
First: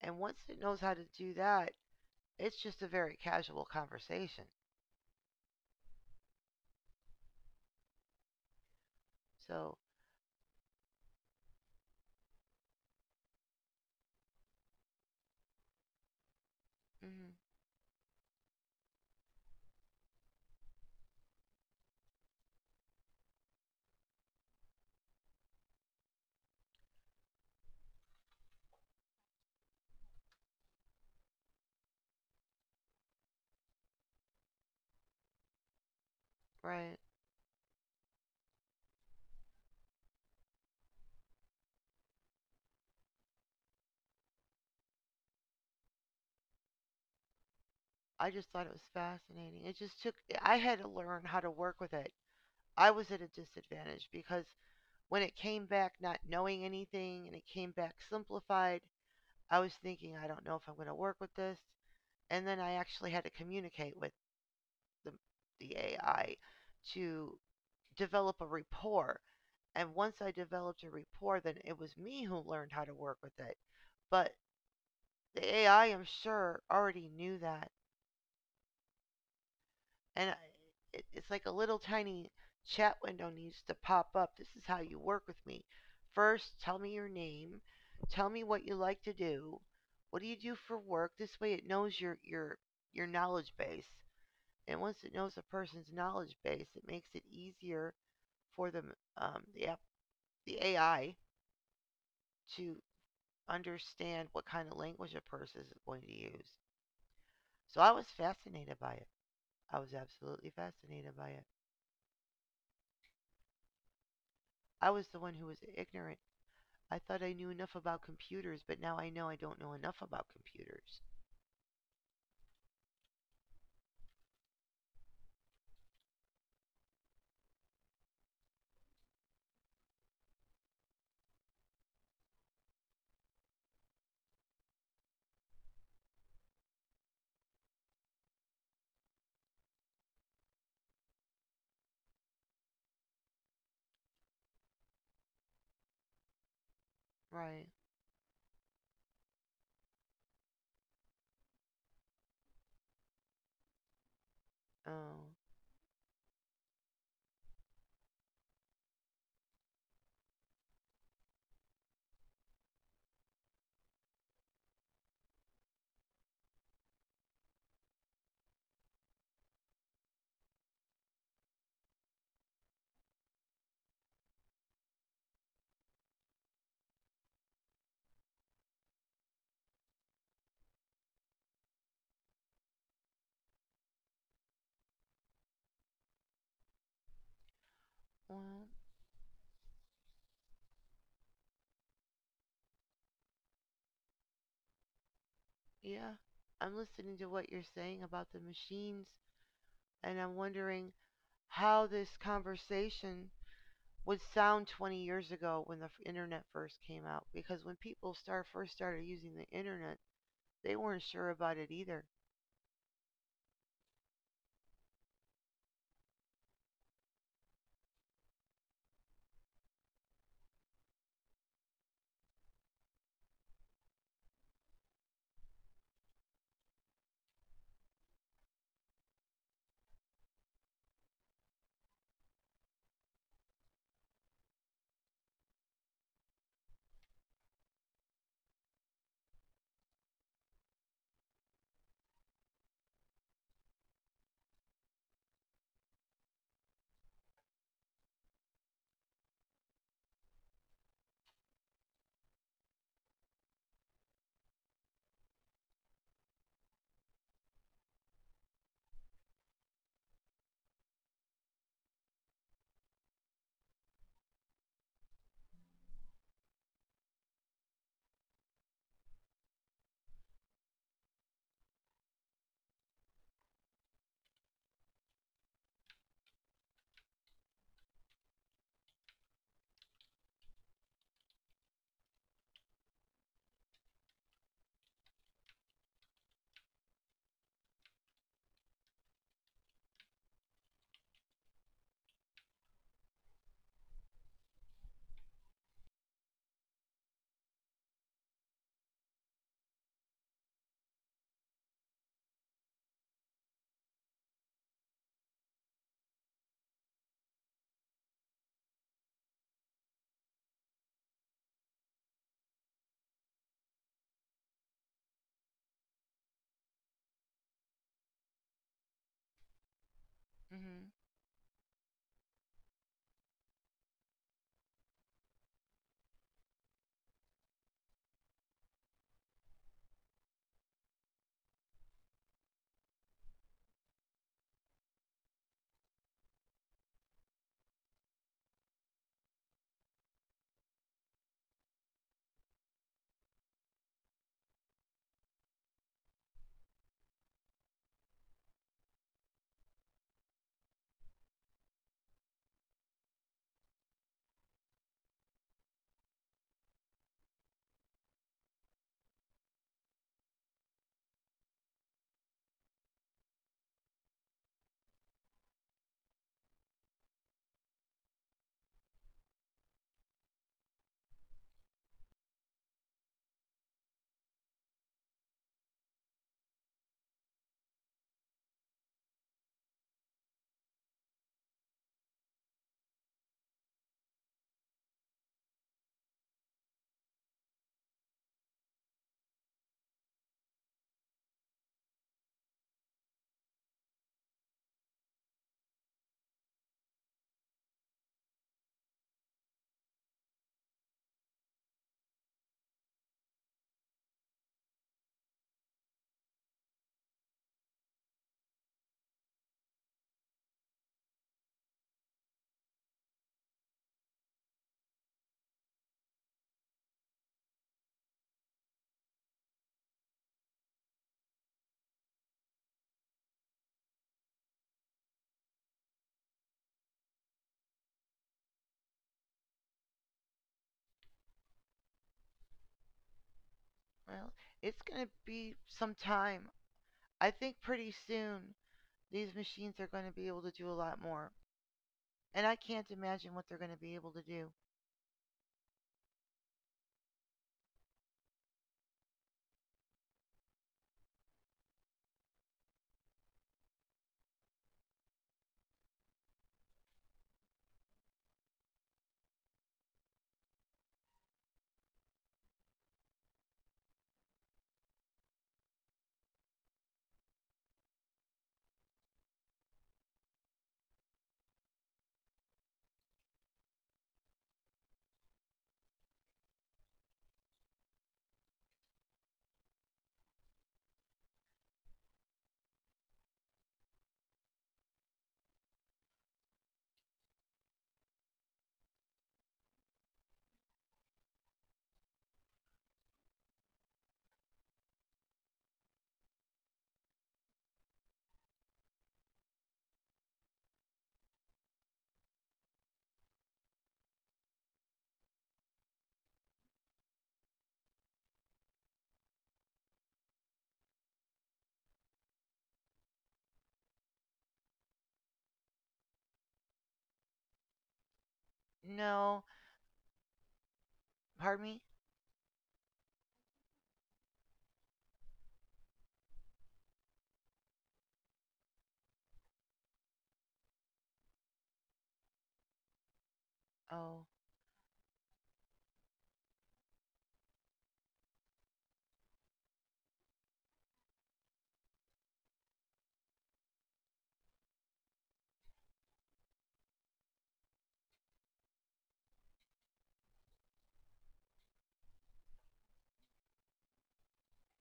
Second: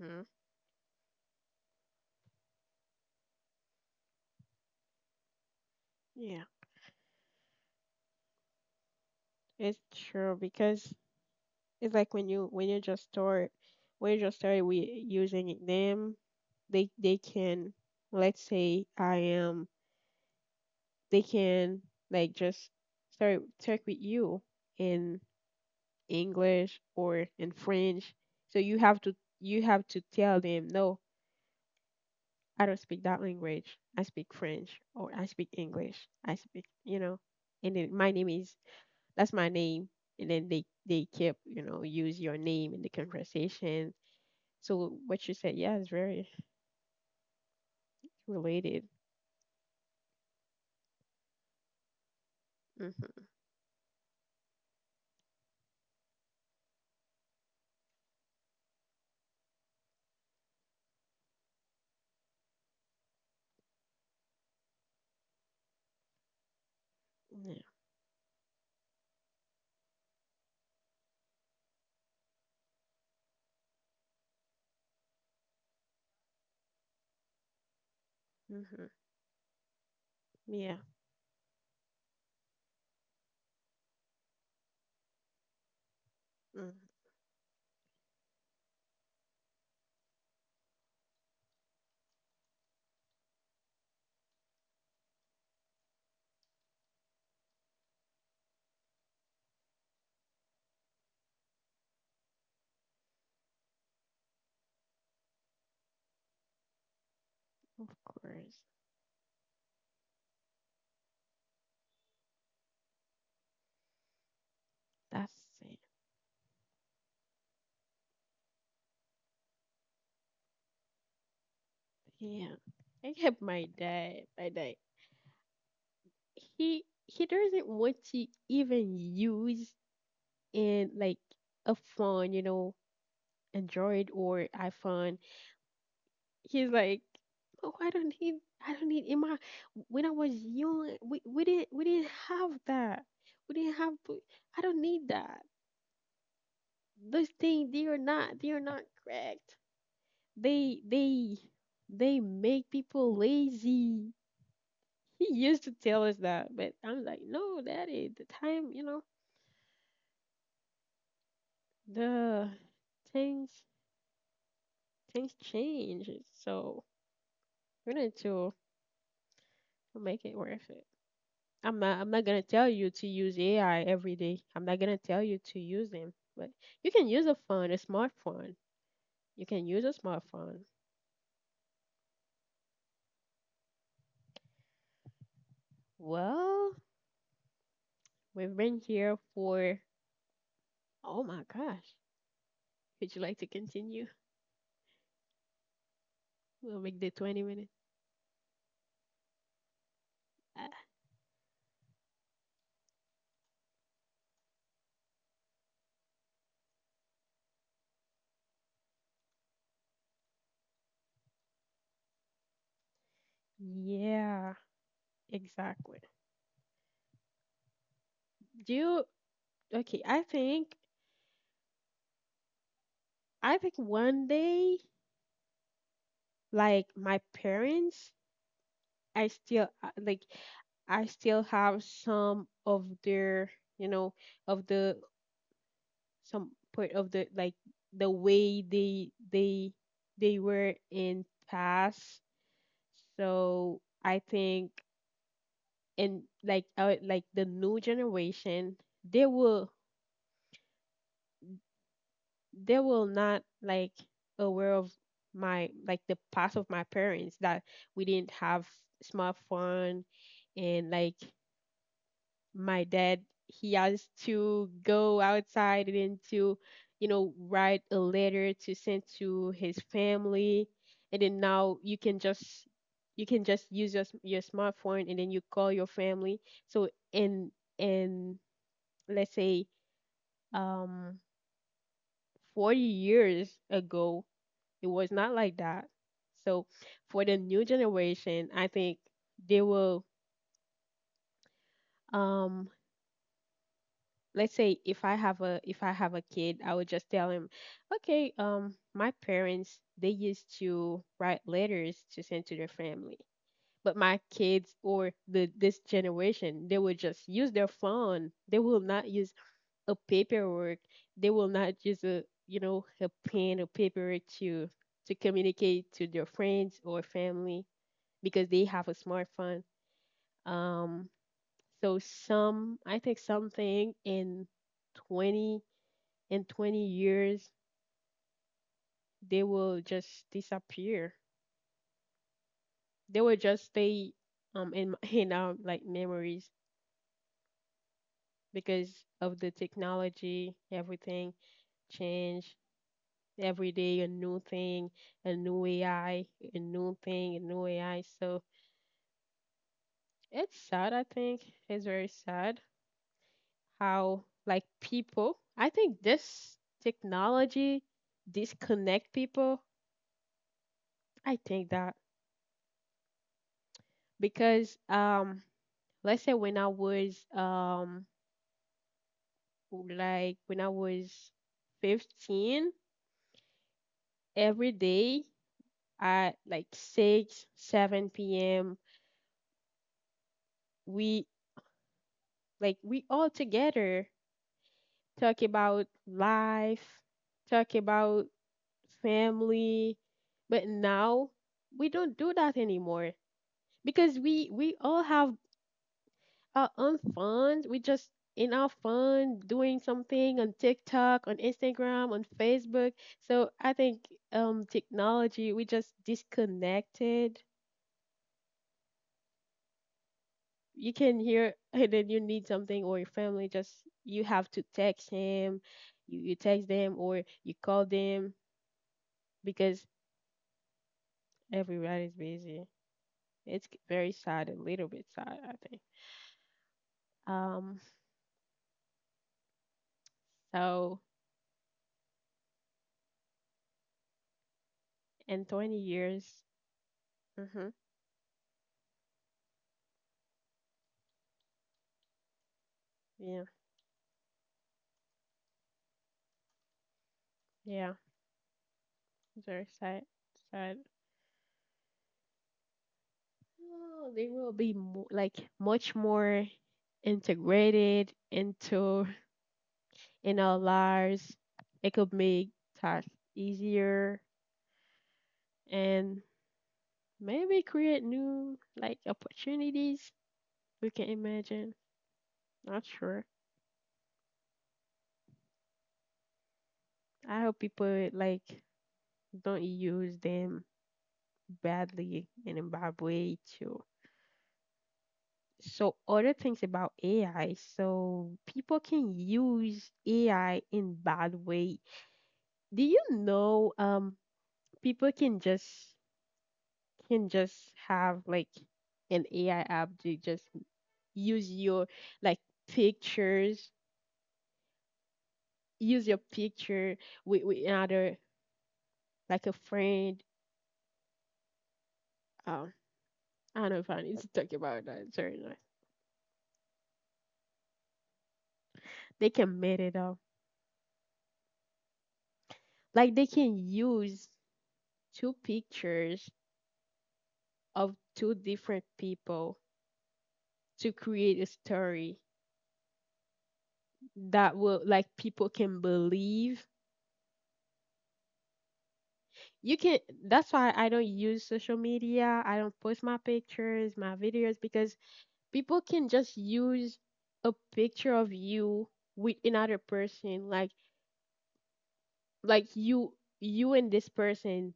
And once it knows how to do that, it's just a very casual conversation.
yeah
So,
it's true because it's like when you just start when you just start with using them, they
mhm,
can let's say I am they can like just start talk with you in English or in French. So you have to tell them no, I don't speak that language. I speak French or I speak English. I speak
right.
you know, and then my name is that's my name. And then they keep you know use your name in the conversation. So what you said, yeah, is very
I just thought it was
related.
fascinating. It just took, I had to learn how to work with it. I was at a
Hmm.
disadvantage because when it came back not knowing anything and it came back simplified, I was thinking, I don't know if I'm going to work with this. And then I actually had to communicate with the, the AI to
Yeah.
develop a rapport. And once I developed a rapport, then it was me who learned how to work with it. But the AI, I'm sure, already knew that.
Hmm.
And
Yeah.
it, it's like a little tiny chat window needs to pop up. This is how you work with me. First, tell
Mm.
me your name. Tell me what you like to do. What do you do for work? This way, it knows your your knowledge base. And once it knows a person's knowledge base, it makes it easier for the app, the AI to understand what kind of language a person is going to use. So
Of
I was
course.
fascinated by it. I was absolutely fascinated by it. I was the one who
That's
was
it.
ignorant. I thought I knew enough about computers, but now I know I don't know enough about computers.
Yeah. I have my dad. My dad. He doesn't want to even use in like a phone, you know, Android or iPhone. He's like, oh, I don't need. I don't need in my when I was young, we didn't have that. We didn't have. I don't need that. Those
Right.
things they are not correct they they they make people lazy.
Oh.
He used to tell us that but I'm like no daddy the time you know the things things change so we need to make it worth it. I'm not gonna tell you to use AI every day I'm not gonna tell you to use them but you can use a phone a smartphone you can use a smartphone well we've
Well,
been here for oh my gosh. Would you like to continue?
yeah. I'm
We'll make the
listening to
20
what you're
minutes.
saying about the machines, and I'm
Uh,
wondering how this conversation was sound 20 years ago when the internet first came out because when people start first started using the internet, they weren't sure about it either.
Yeah, exactly. Do you, okay, I think one day, like my parents, I still, like, I still have some of their, you know, of the, some part of the, like, the way they were in past. So I think, and like the new generation, they will they will not like aware of my like the past of my parents that we didn't have smartphone and like my dad he has to go outside and to you know write a letter to send to his family and then now you can just use your your smartphone and then you call your family so in let's say um 40 years ago it was not like that. So for the new generation, I think they will um let's say if I have a if I have a kid, I would just tell him, "Okay, my parents they used to write letters to send to their family." But my kids or the this generation, they will just use their phone. They will not use a paperwork. They will not use a you know a pen or paper to communicate to their friends or family, because they have a smartphone.
Hmm
Um, so some, I think something in 20 in 20 years they will just disappear. They will just stay in in our like memories because of the technology. Everything change every day, a new thing, a new AI, a new thing, a new AI. So it's sad. I think it's very sad how like people I think this technology disconnect people I think that because let's say when I was like when I was 15 every day at like 6-7 p.m. we like we all together talk about life talk about family but now we don't do that anymore because we all have our own fun. We just in our fun doing something on TikTok, on Instagram, on Facebook. So I think technology we just disconnected. You can hear and then you need something or your family just you have to text him, you text them or you call them because everybody is busy. It's very sad, a little bit sad, I think. Um so
Well, it's going to
in
be
20
some time.
years...
I think
hmm
pretty soon these machines are going to be able to do a lot more. And I can't imagine what
yeah.
they're going to be able to do.
Yeah, it's very sad. Sad. Oh, they will be mo like much more integrated into in our lives. It could make tasks easier and maybe create new like opportunities we can imagine. Not sure. I hope people like don't use them badly, in a bad way too. So other things about AI, so people can use AI in bad way. Do you know people can just have like an AI app to just use your like pictures, use your picture with another like a friend. Um I don't know if I need to talk about that, sorry. No. They
No,
can made it up.
pardon me?
Like they can use two pictures of two different people to create a story
Oh,
that will like people can believe. You can That's why I don't use social media. I don't post my pictures, my videos because people can just use a picture of you with another person, like you, you and this person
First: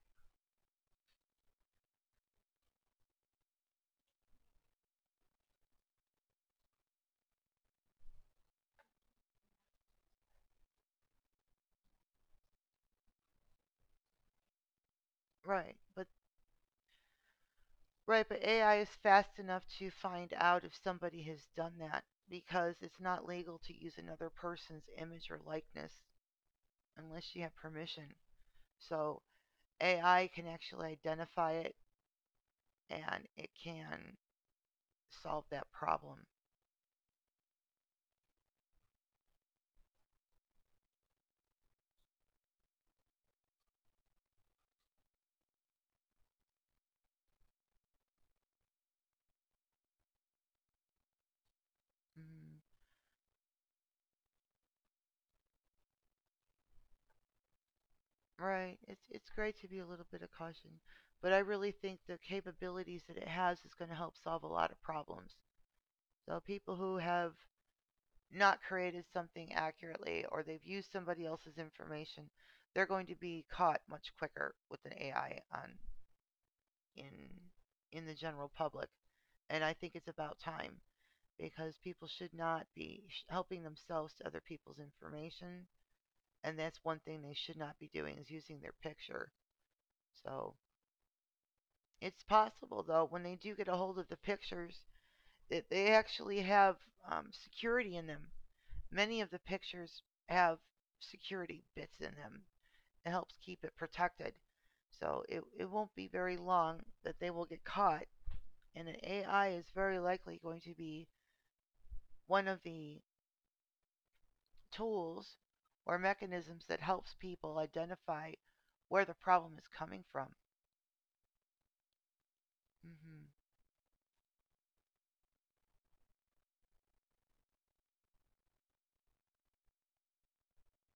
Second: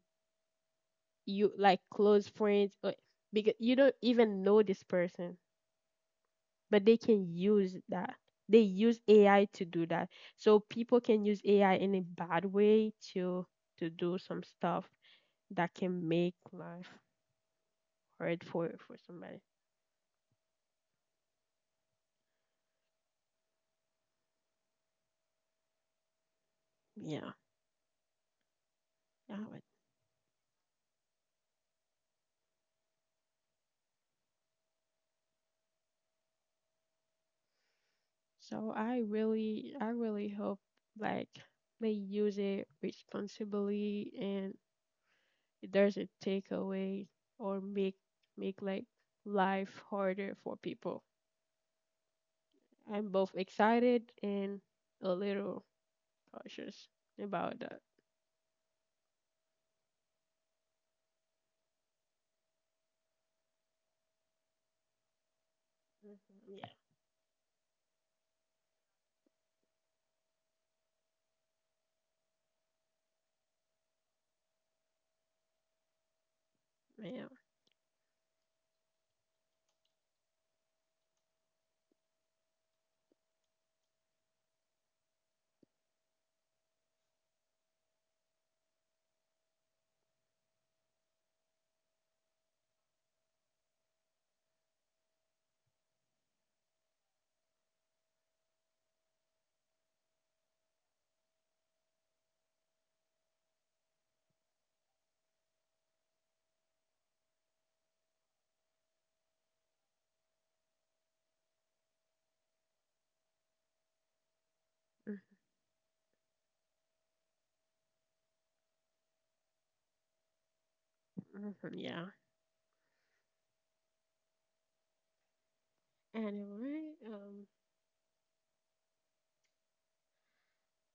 you like close friends, or because you don't even know this person but they can use that. They use AI to do that. So people can use AI in a bad way to do some stuff that
right. But
can make life
right, but
hard for
AI is
for
fast
somebody.
enough to find out if somebody has done that because it's not legal to use another person's image or likeness
Yeah.
unless you have permission. So
yeah. but-
AI can actually identify it and it can solve that problem.
So I really hope like they use it responsibly and it doesn't take away or make like life harder for people.
Mm,
I'm both excited and a little cautious about that.
right. It's great to be a little bit of caution, but I really think the capabilities that it has is going to help solve a lot of problems.
Mhm,
So
yeah,
people who have not created something accurately or they've used somebody else's information, they're going to be caught much quicker with an AI on
yeah,
in in the general public. And I think it's about time because people should not be helping themselves to other people's information. And that's one thing they should not be doing is using their picture. So it's possible, though, when they do get a hold of the pictures, that they actually have security in them. Many of the pictures have security bits in them. It helps keep it protected. So it won't be very long that they will get caught. And an AI is very likely going to be one of the tools or mechanisms that helps people identify where the problem is coming from.
mhm, mhm, yeah.
Hmm
Anyway,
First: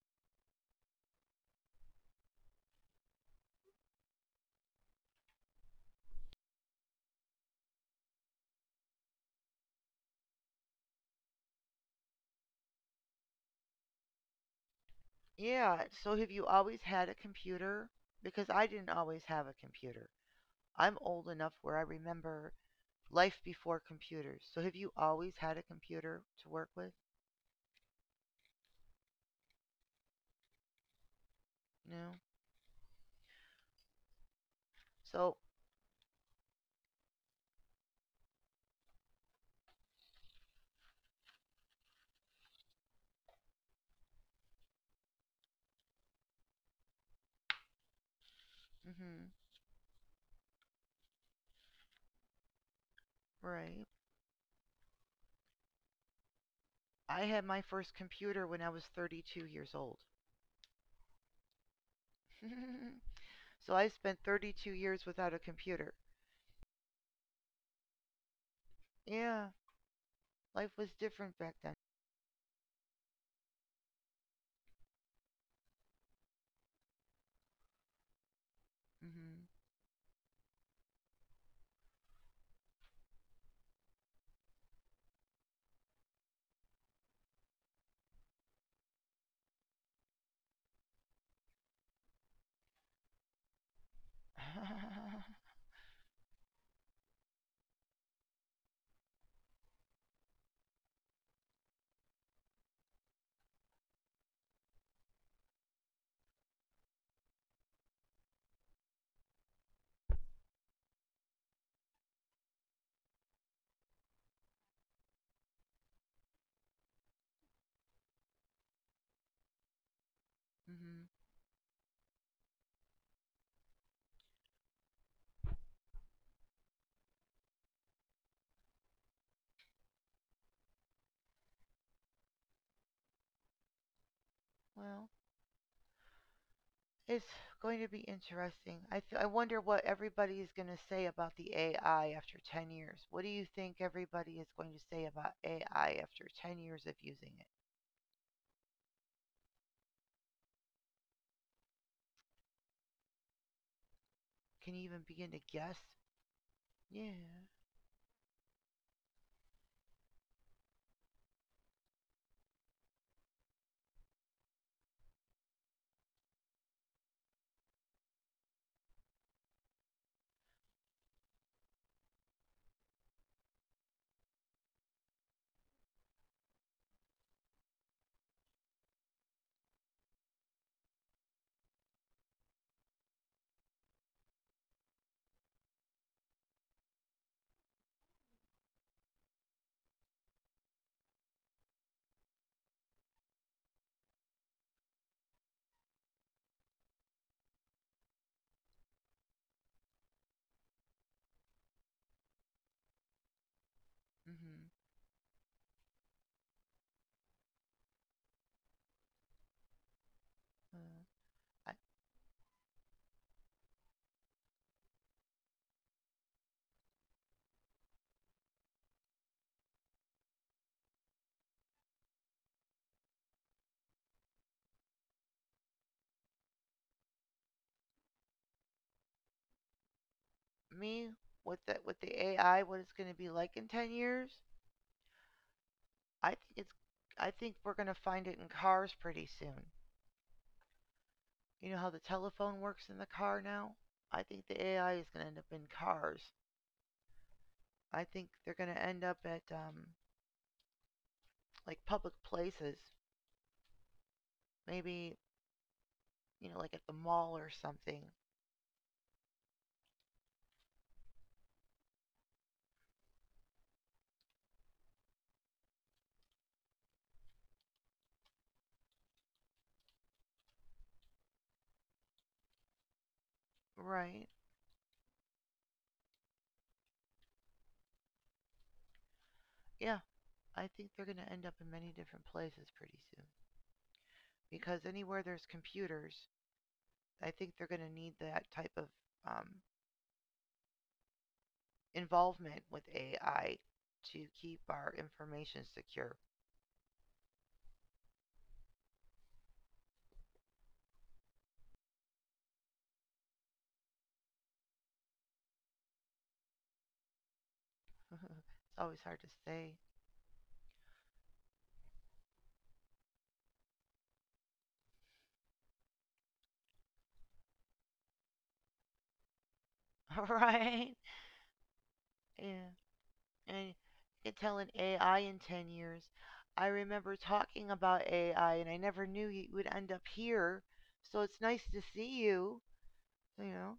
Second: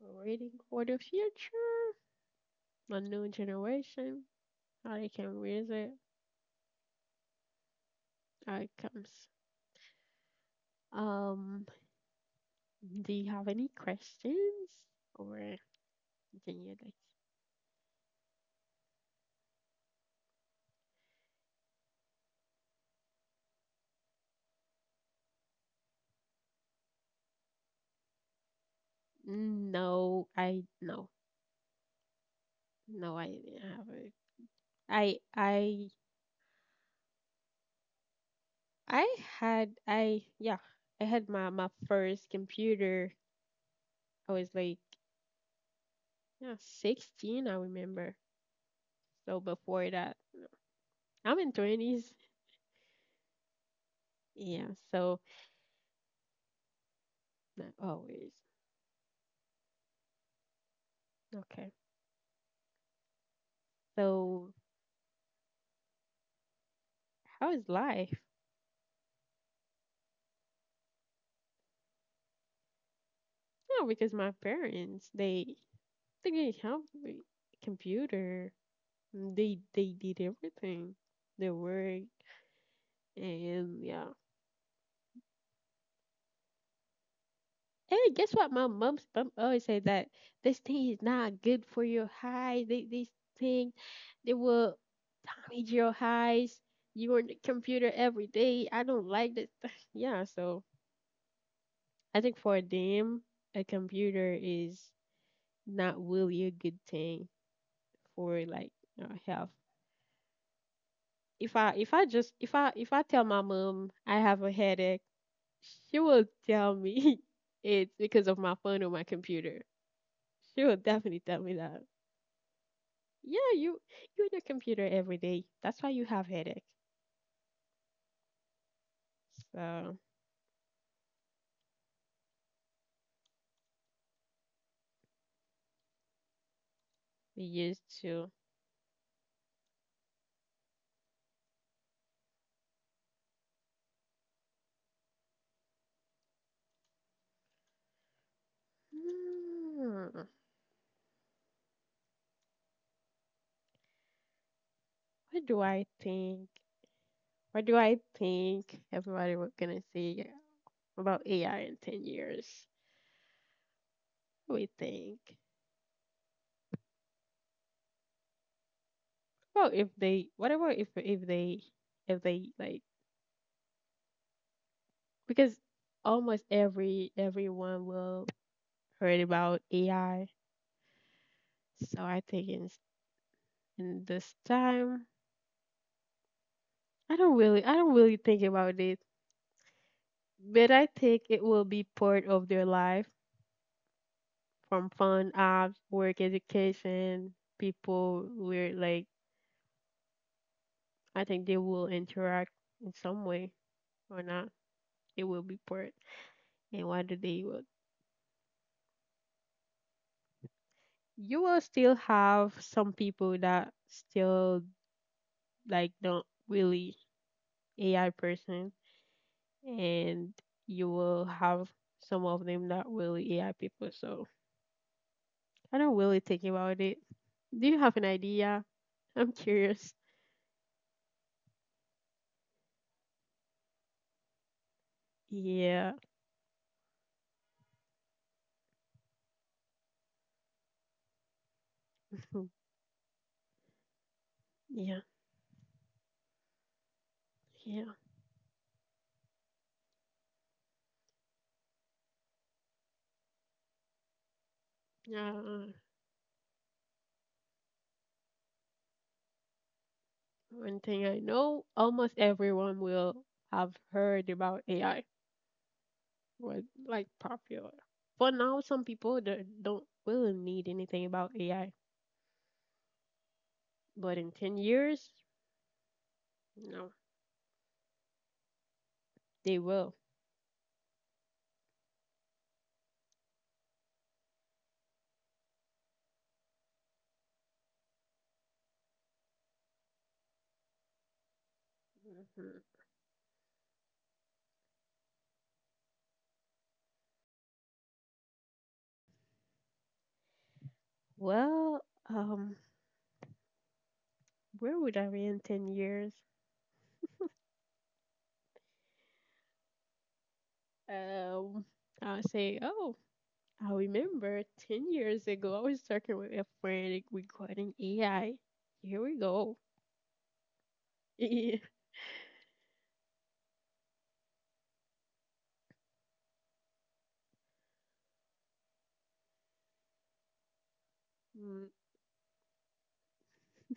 we're waiting for the future, a new generation, how they can raise it, how it comes. Um, do you have any questions, or
Yeah. So have you
do you
always
like?
had a computer? Because I didn't always have a computer. I'm old enough where I remember life before computers. So have you always had a computer to work with?
No, I no,
No.
no, I didn't have it. I
So,
I I had I yeah, I had my first computer. I was like yeah, 16, I remember.
hmm
So before that. I'm in 20s.
right.
Yeah, so
I had my
not
first
always.
computer when I was 32 years old.
Okay.
So I spent
So
32 years without a computer.
how is life?
Yeah, life was different back then.
No, because my parents, they didn't help me. Computer,
Hmm
they did everything. They work and yeah. Hey, guess what? My mom's Mom always say that this thing is not good for your eyes. This thing, they will damage your eyes. You on the computer every day. I don't like this. Yeah, so I think for them, a computer is not really a good thing for like health. If I tell my mom I have a headache, she will tell me it's because of my phone or my computer. She will
hmm
definitely tell me that. Yeah, you on your computer every day. That's why you have headache. So
Well, it's
we
going
used
to be
to.
interesting. I wonder what everybody is going to say about the AI after 10 years. What do you think everybody is going to say about AI after 10 years of using it?
Hmm,
Can you even begin to
what do
guess?
I think?
Yeah.
What do I think everybody was gonna say about AI in 10 years? What do we think? Well, if they, whatever, if they like, because almost every everyone will heard about AI. So I think in this time, I don't really think about it, but I think it will be part of their life, from fun apps, work, education. People where like, I think they will interact in some way or not.
hmm
It will be part. And what do they will
Uh,
You will
I,
still have some people that still like don't really AI person, and you will have some of them that really AI people. So I don't really think about it. Do you have an idea? I'm curious.
Me with the AI, what it's going to be like in 10 years?
Yeah,
I think it's I think we're going to find it in cars pretty soon. You know how the
hmm,
telephone works in the car now? I think the
yeah,
AI is going to end up in cars.
yeah.
I think they're going to end up at like public places, maybe,
Uh,
you know, like at the mall or something,
one thing I know, almost everyone will have heard about AI, was like popular. For now, some people don't really need anything about AI. But
right?
in 10 years, no. They will.
Yeah, I think they're going to end up in many different places pretty soon because anywhere there's computers, I think they're going to need that type of um,
Mhm.
involvement with AI to keep our information secure.
Well, um, where would I be in 10 years?
It's always hard to say,
Um, I would say, oh, I remember 10 years ago, I was talking with a friend regarding AI. Here we go.
right? Yeah. And you can tell an AI in 10 years. I remember talking about AI and I never knew you would end up here. So it's
Mm.
nice to see you. You know,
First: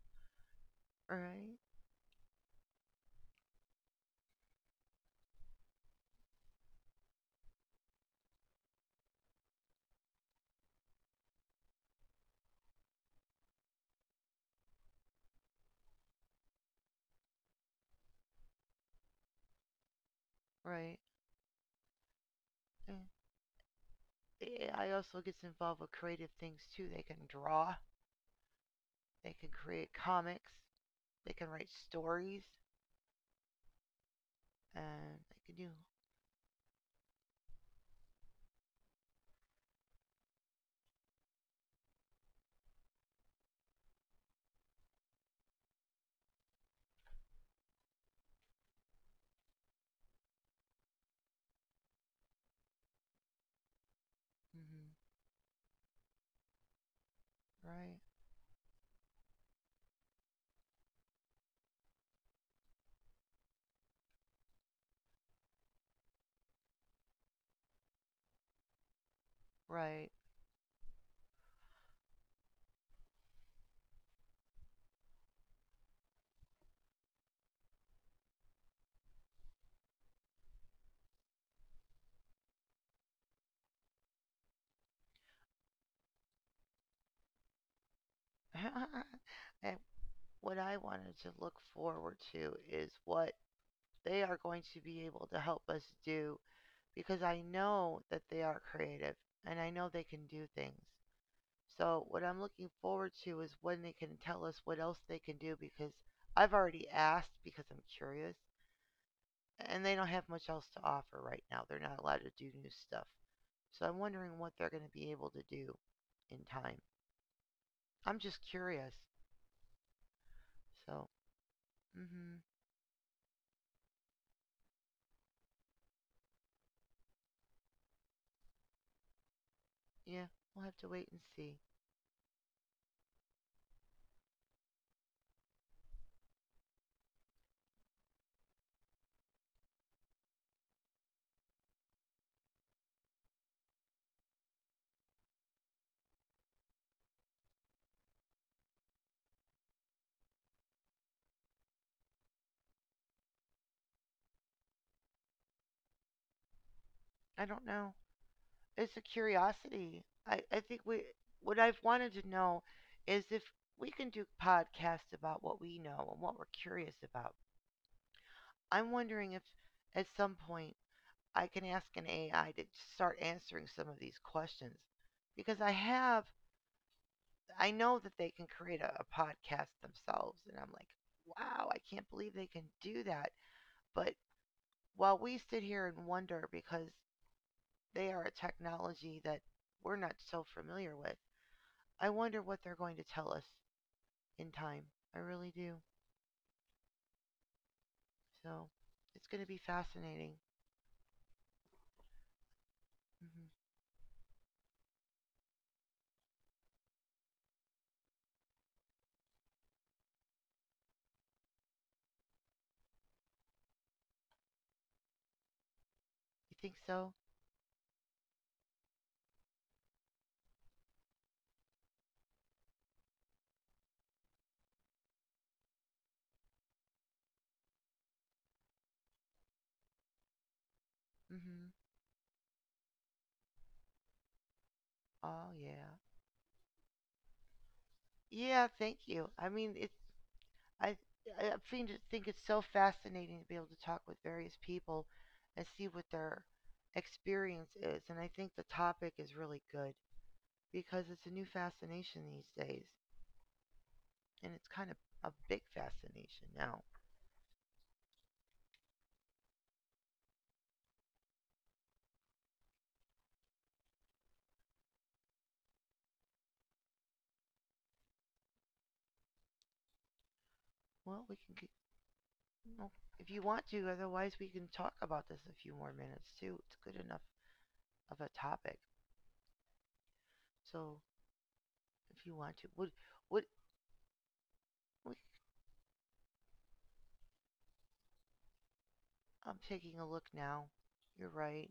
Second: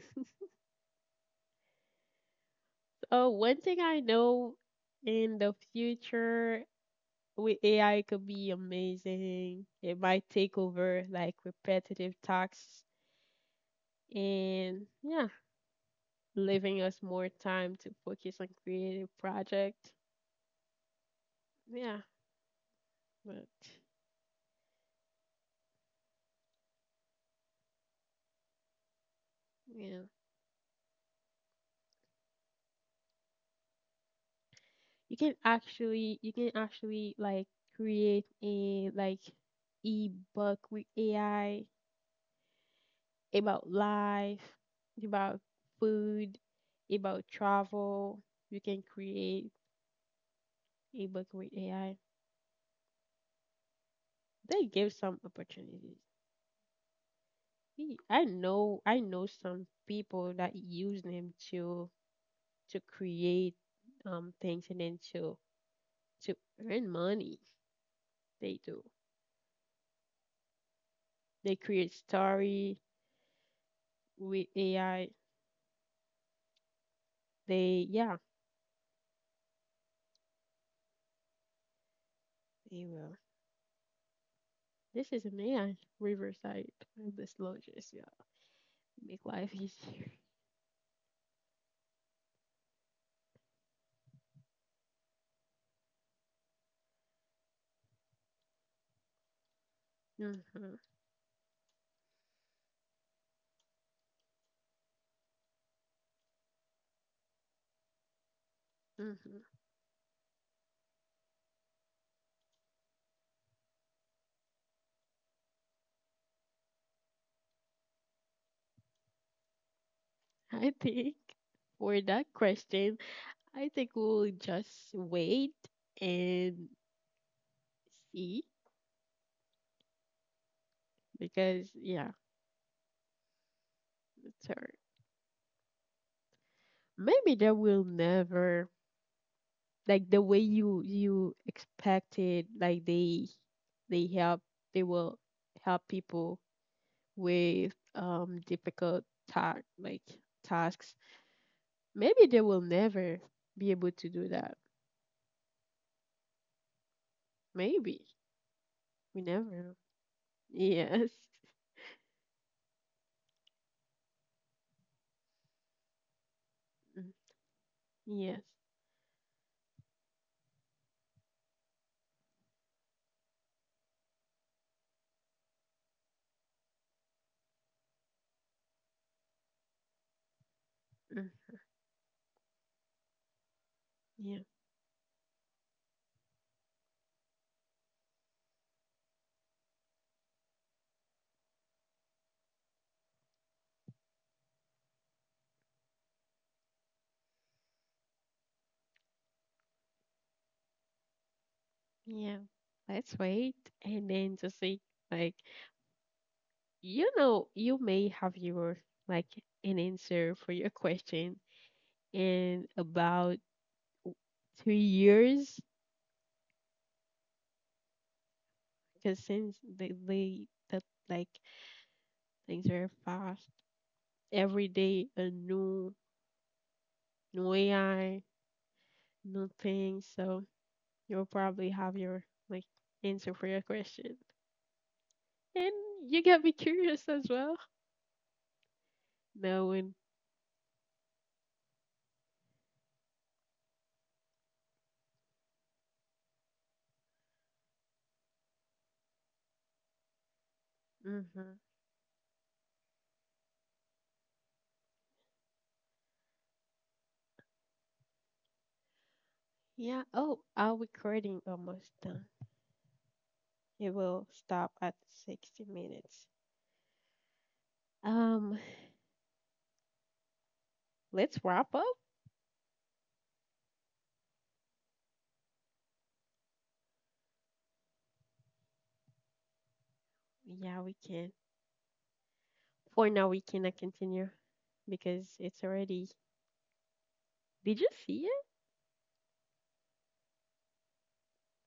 right?
Oh, one thing I know, in the future with AI could be amazing. It might take over like repetitive tasks. And yeah, leaving us more time to focus on creative project.
Right.
Yeah, but
The AI also gets involved with creative things too. They can draw, they can create
yeah,
comics, they can write stories, and they can do.
you can actually like create a like ebook with AI about life, about food, about travel. You can create a book with AI. They
Hmm
give some opportunities.
Right.
I know some people that use them to create things and then to earn money. They do.
Right.
They create story with AI. They yeah, they will. This is an AI Riverside of the lodges. Yeah, make life
And
easier.
what I wanted to look forward to is what they are going to be able to help us do because I know that they are creative and I know they can do
Mm-hmm,
things. So, what I'm looking forward to is when they can tell us what else they can do because I've already asked because I'm curious,
mm-hmm.
and they don't have much else to offer right now. They're not allowed to do new stuff. So, I'm wondering what they're going to be able to do in time. I'm just curious.
I
So,
think for that
mhm.
question, I think we'll just wait and see
Yeah, we'll have to wait and see.
because yeah, it's hard. Maybe they will never like the way you expected. Like they help they will help people with difficult ta- like tasks. Maybe they will never be able to do that.
I don't know.
Maybe.
It's a
We never know.
curiosity. I think we
Yes.
What I've wanted to know is if we can do podcasts about what we know and what we're curious
Mm,
about.
yes.
I'm wondering if at some point I can ask an AI to start answering some of these questions because I know that they can create a podcast themselves and I'm like,
Mm,
wow, I can't believe they can do that. But
yeah.
while we sit here and wonder because they are a technology that we're not so familiar with, I wonder what they're going to tell us in time. I really do. So it's going to be fascinating.
Yeah. Let's wait
Hmm
and then to see like, you know, you may have your like an answer for your question in about w- 3 years
You think so?
because since they that like things are fast. Every day, a new AI, new things. So you'll
Hmm
probably have your like answer for your question,
Oh
and
yeah.
you get me curious as well.
Yeah. Thank you. I mean, it's
Knowing,
I I think it's so fascinating to be able to talk with various people and see what their experience is, and I think the topic is really good because it's a new
mm-hmm.
fascination these days, and it's kind of a big fascination now.
Yeah. Oh, our recording almost done. It will stop at 60 minutes. Um,
Well, we
let's
can
wrap up.
Well, if you want to. Otherwise, we can talk about this a few more minutes too. It's good enough of a topic.
Yeah,
So,
we can.
if you want to, would
For now, we
would
cannot continue because it's already. Did you see it?
I'm taking a look now. You're right.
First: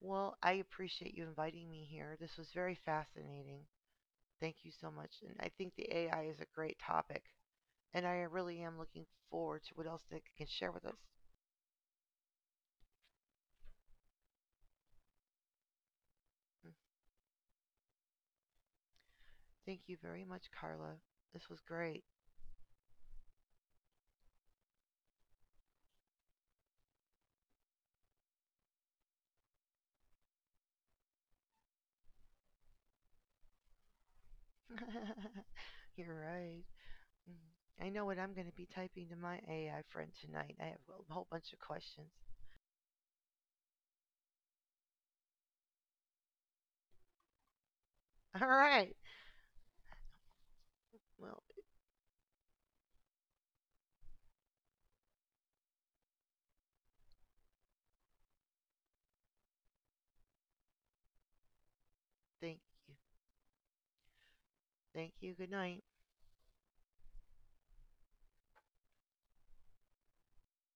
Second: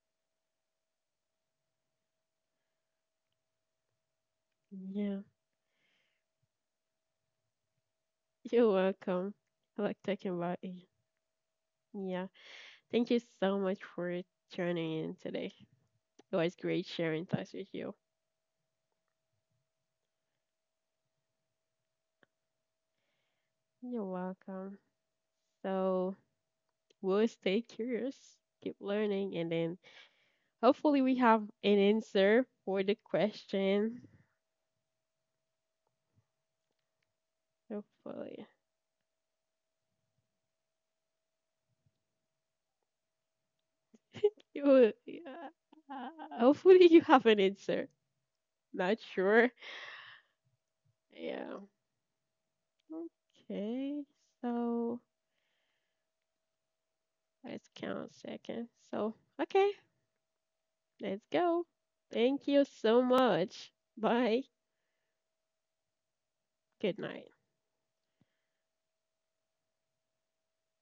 Well, I appreciate you inviting me here. This was very fascinating. Thank you so much.
Yeah.
And I think the AI is a great topic. And I really
You're
am looking
welcome.
forward to
I
what
like
else they
talking
can
about
share with
it.
us.
Yeah. Thank you so much for tuning in today. It was
Mm,
great sharing thoughts with you.
thank you very much, Carla. This was great.
You're welcome. So we'll stay curious, keep learning, and then hopefully we have an answer for the question.
You're right. Mhm. I know what I'm going
Hopefully.
to be typing to my AI friend tonight. I have a whole bunch of questions.
Yeah. Hopefully you have an answer.
All right.
Not sure.
Well,
Yeah. Okay. So let's count seconds. So okay, let's go. Thank
thank
you
you.
so much. Bye.
Thank you. Good night.
Good night.